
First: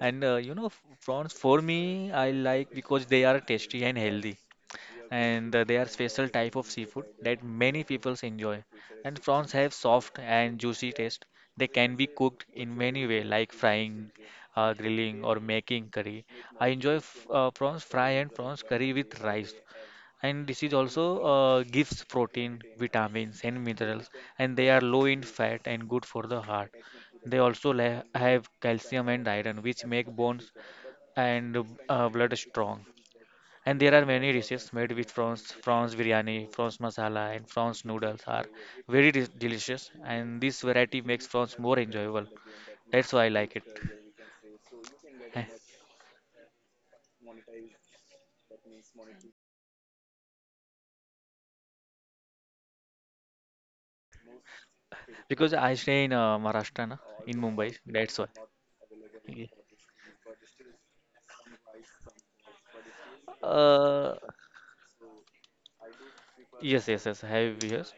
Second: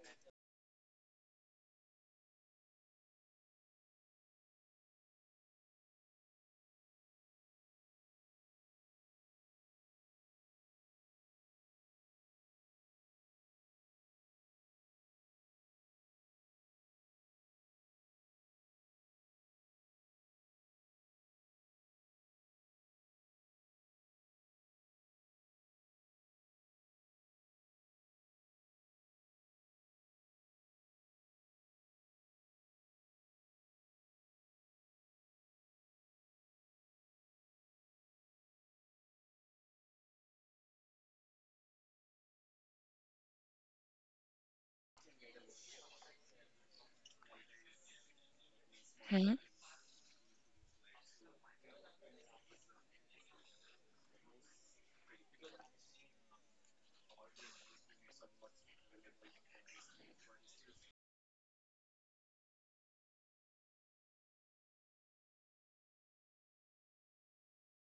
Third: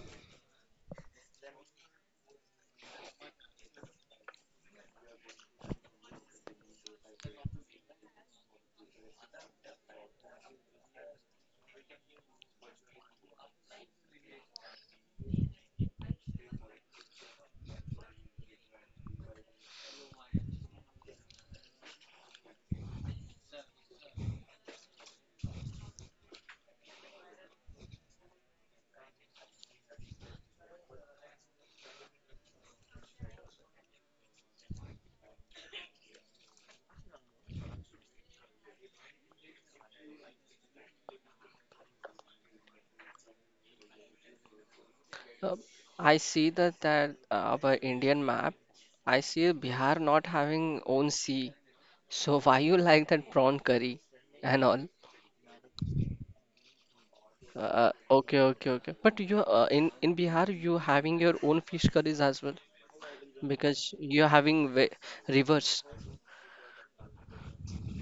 And you know, prawns for me, I like because they are tasty and healthy. And they are special type of seafood that many people enjoy. And prawns have soft and juicy taste. They can be cooked in many way like frying, grilling or making curry. I enjoy f prawns fry and prawns curry with rice. And this is also gives protein, vitamins and minerals, and they are low in fat and good for the heart. They also la have calcium and iron which make bones and blood strong. And there are many dishes made with prawns, prawns biryani, prawns masala, and prawns noodles are delicious. And this variety makes prawns more enjoyable. That's why I like it. Uh, I see that our Indian map, I Hmm? see Bihar not having own sea. So why you like that prawn curry and all? [LAUGHS] Because I stay in Maharashtra, na, in Mumbai. That's why. Okay, okay, okay. But you Yeah. in Bihar you having your own fish curries as well because Uh, you're having rivers. yes, yes, yes. I have yes.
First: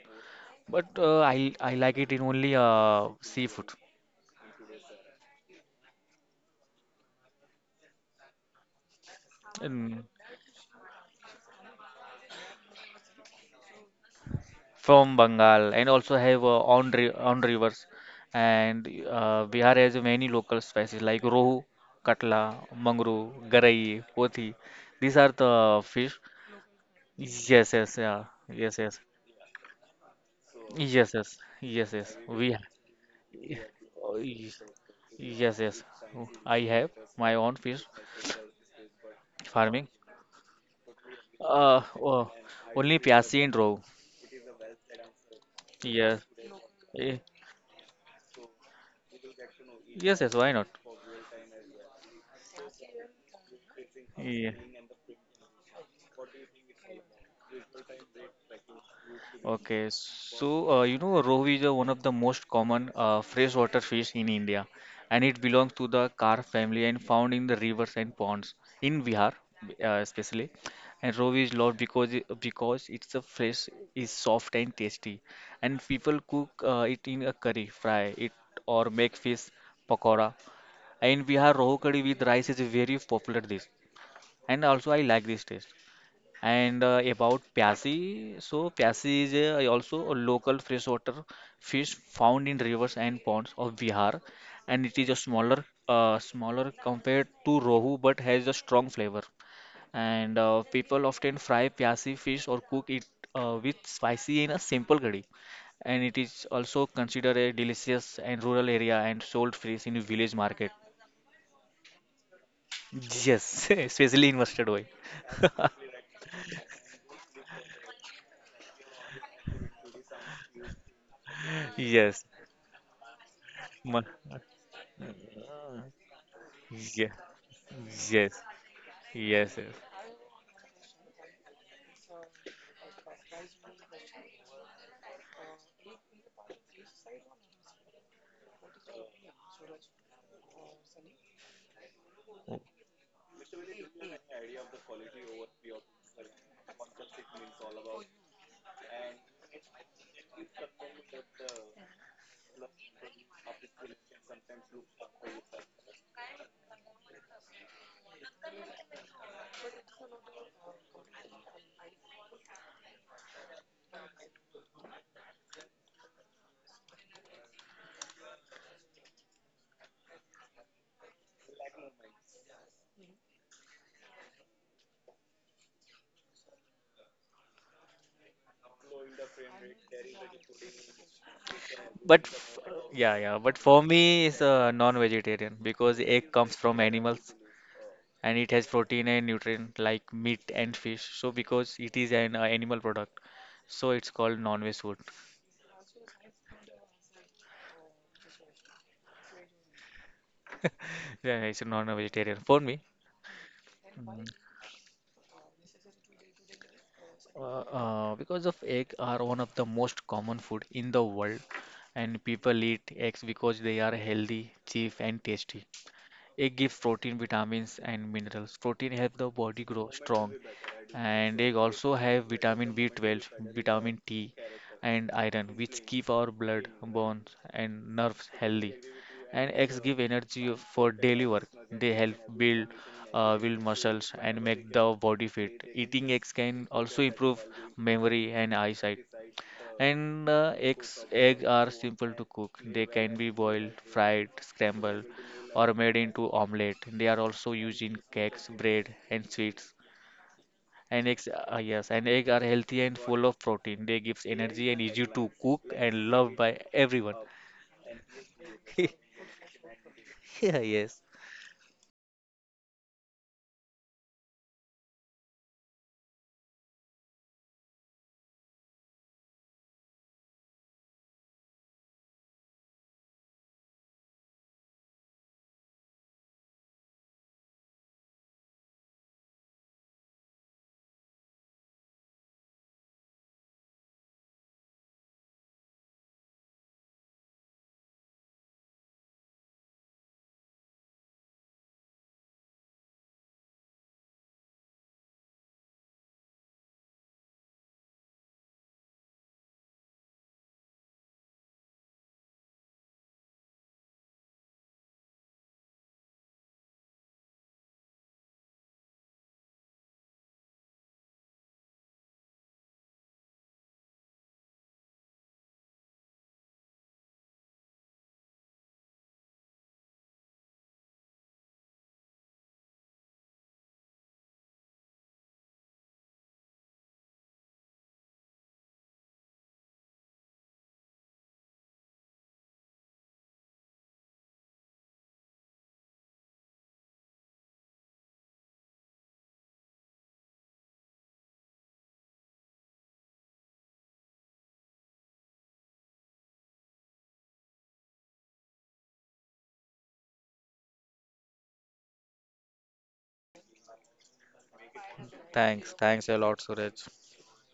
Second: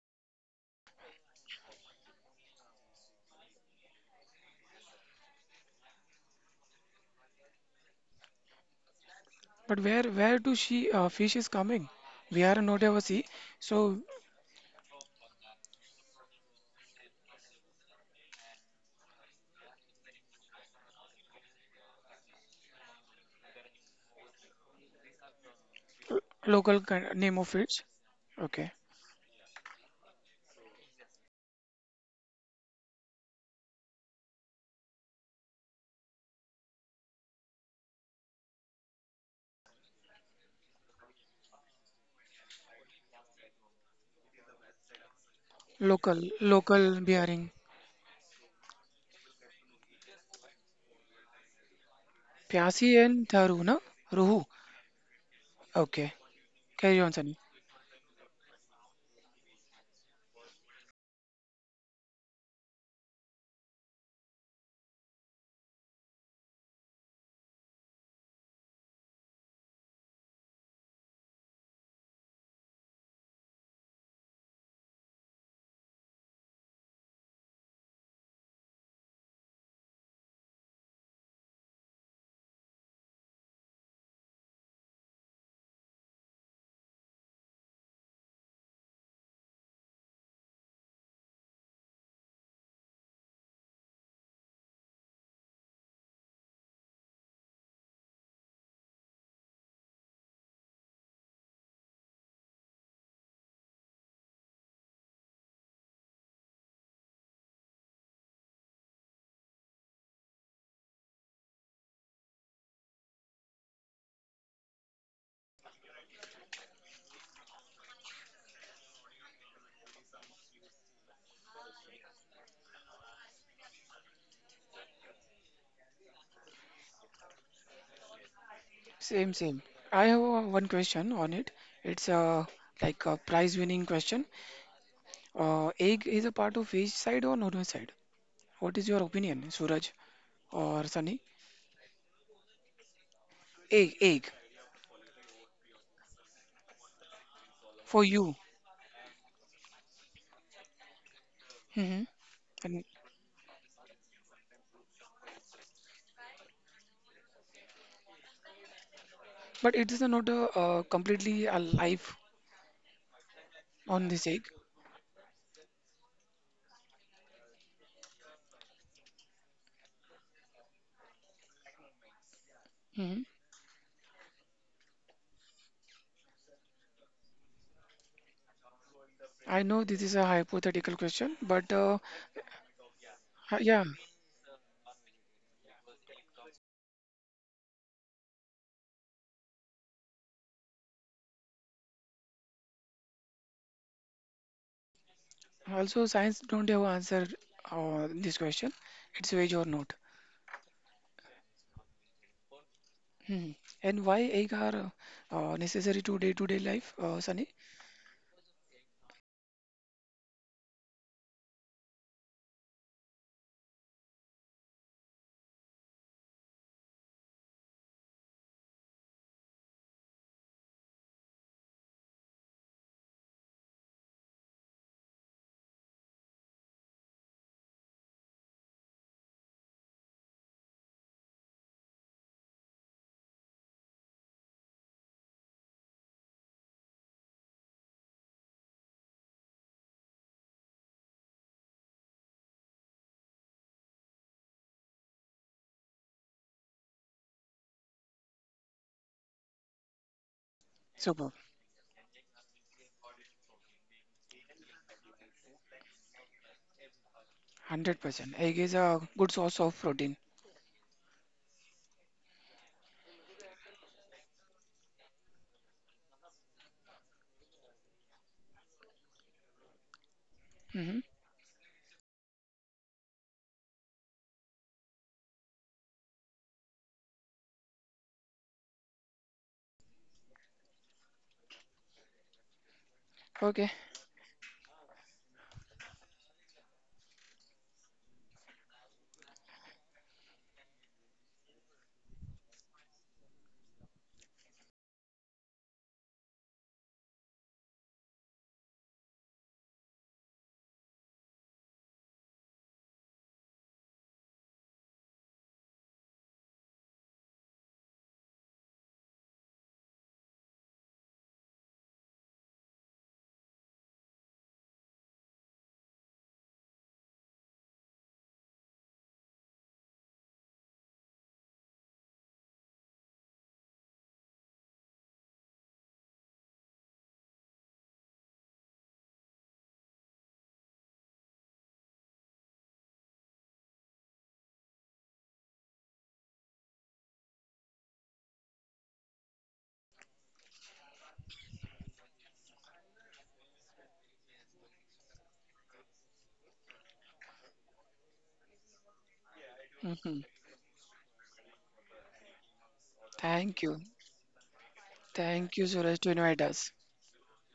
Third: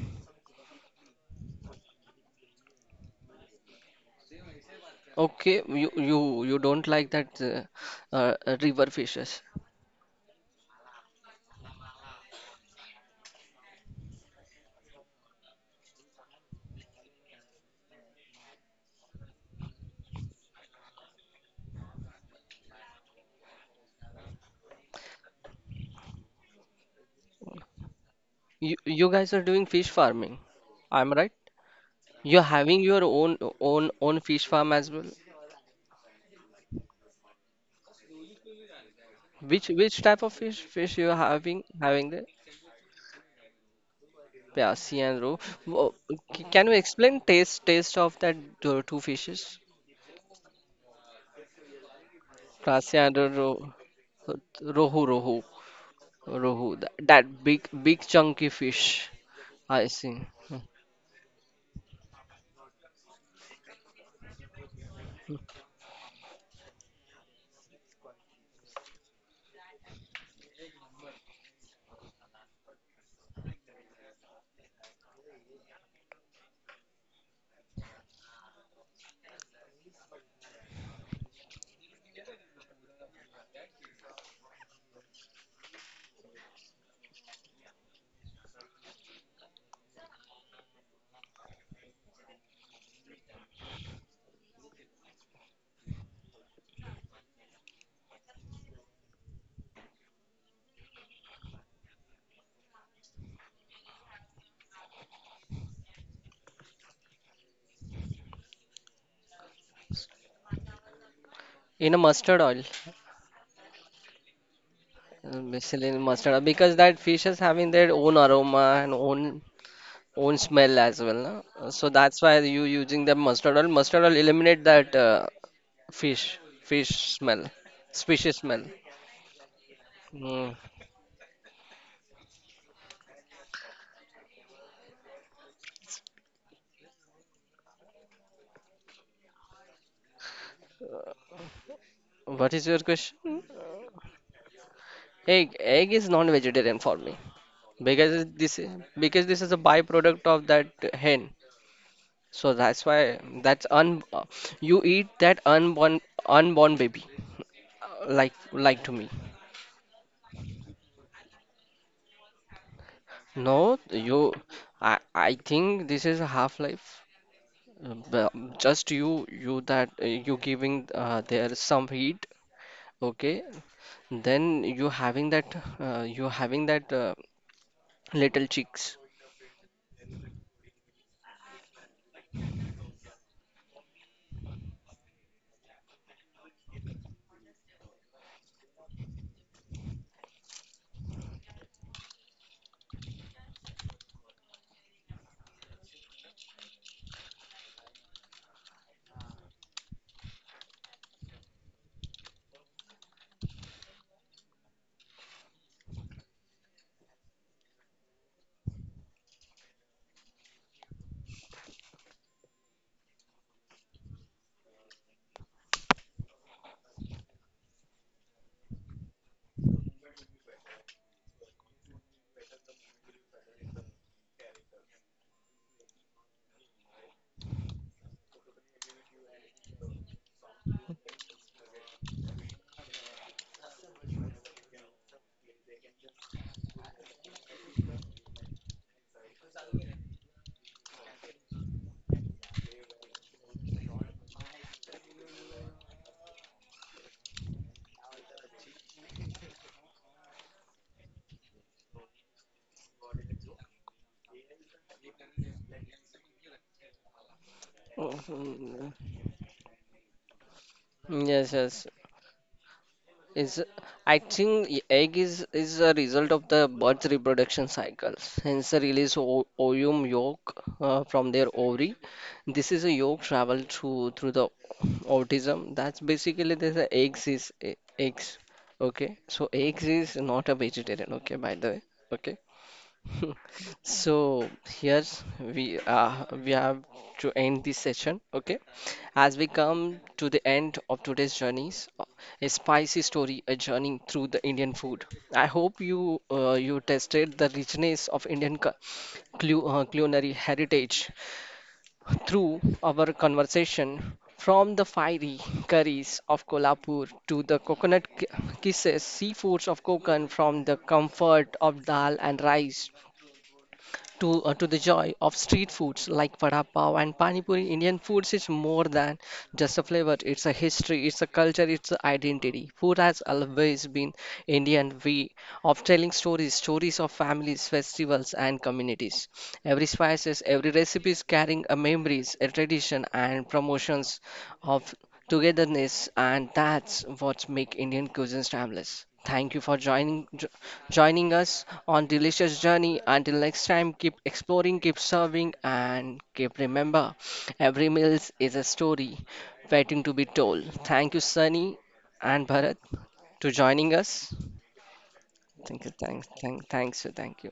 But I like it in only seafood. Okay, you you don't like that river fishes. But And where do she fish is coming? We are not ever see. So from Bengal and also have on on rivers, and Bihar has many local species like rohu, katla, mangro, garai, pothi. These are the fish. l- local name of Yes, fish. yes, yeah, Okay. You yes, yes, you guys are doing fish farming. yes, I'm yes, right. yes, yes. You're having your own y- own own fish farm as well. yes, yes. I have my own fish Which farming. which type of fish you having Uh, having oh, there? only pyasi and rohu. Yeah, sea and roe. Wo- Yes, Local, Can you local Eh, explain bearing. taste of that two fishes? yes, yes. Why not? Pyasi Gracia and and Tharu, roe, na? Ruhu. Yeah. rohu rohu Okay. rohu. That, Carry on, that Sunny. big chunky fish. Okay, I see. so Hmm. You know, rohu is one of the most common freshwater fish in India, and it belongs to the carp family and found in the rivers and ponds in Bihar, especially. And rohu is loved because its a flesh is soft and tasty, and people cook it in a curry, fry it, or make fish pakora. And in Bihar, rohu curry with rice is a very popular dish, and also I like this taste. And about Pyasi, so Pyasi is a, also a local freshwater fish found in rivers and ponds of Bihar, and it is a smaller, smaller compared to Rohu, but has a strong flavor. And people often fry Pyasi fish or cook it with spicy in a simple curry. And it is also considered a delicious and rural area and sold fresh in village market. In a mustard oil, Yes, [LAUGHS] especially in mustard oil. [LAUGHS] Basically in mustard oil, because that fish is having their own aroma and own smell as well, na? So that's Yes. why you using the mustard oil. Ma- Mustard oil eliminate that. Fish, fish yeah. smell, Yes, yes, species smell. Same, yes. same. I have Hmm. one question on it. It's like a prize winning question. Egg is a part of which side or north side? What is your opinion, Suraj or Sunny? What is your question? Egg, egg Egg, egg is non-vegetarian for me for because you. This is a byproduct of that hen. Hmm. So And, that's why that's un you eat that unborn baby, like to me. but it is not a, completely alive No, on this you egg. I think this is a half-life. But Just you giving there some heat. Hmm. Okay, then you having that little chicks. I know this is a hypothetical question, but But f- yeah, yeah. But for yeah, me, it's a non-vegetarian because egg comes from animals, and it has protein and nutrient like meat and fish. So because it is an animal product, so it's called non-veg food. also science don't have answer this question. It's veg or not. [LAUGHS] Yeah, it's a non-vegetarian for me. Hmm. And why Mm, egg are necessary to day-to-day life, Sunny? Because of egg are one of the most common food in the world, and people eat eggs because they are healthy, cheap, and tasty. Egg gives protein, vitamins, and minerals. Protein helps the body grow strong, and egg also have vitamin B12, vitamin T, and iron, which keep our blood, bones, and nerves healthy. And eggs give energy for daily work. They help build muscles and make the body fit. Eating eggs can also improve memory and eyesight. And eggs are simple to cook. They can be boiled, fried, scrambled, or made into omelette. They are also used in cakes, bread, and sweets. And eggs, Super, yes, and egg are healthy and full of protein. They gives energy and easy to cook and loved by everyone. 100%. Egg is Mhm. a [LAUGHS] good source of protein. Yeah, yes. Yes, yes. Is I think egg is a result of the bird's reproduction cycles. Hence, they release o ovum yolk Mhm. From their ovary. This is a yolk travel through through the autism. That's basically there's a eggs is eggs. Okay, so eggs is not a vegetarian. Okay, by the way. Okay, Okay. [LAUGHS] so here we have to end this session, okay? As we come to the end of today's journeys, a spicy story, a journey through the Indian food. I hope you tasted the richness of Indian culinary heritage through our conversation. From the fiery curries of Kolhapur to the coconut kisses, seafoods of Konkan, from the comfort of dal and rice to the joy of street foods like vada pav and pani puri. Indian foods is more than just a flavor. It's a history, it's a culture, it's an identity. Food has always been Indian way of telling stories, stories of families, festivals, and communities. Every spices, every recipe is carrying a memories, a tradition, and promotions of togetherness, and that's what make Indian cuisine timeless. Thank you for joining us on delicious journey. Until next time, keep exploring, keep serving, and keep remember every meal is a story waiting to Hmm. be told. Thank you, Sunny and Bharat, to Thank you. joining us. Thank you, Thanks, Thank you, Suraj, thanks to a lot, invite us. Suraj. Thank you.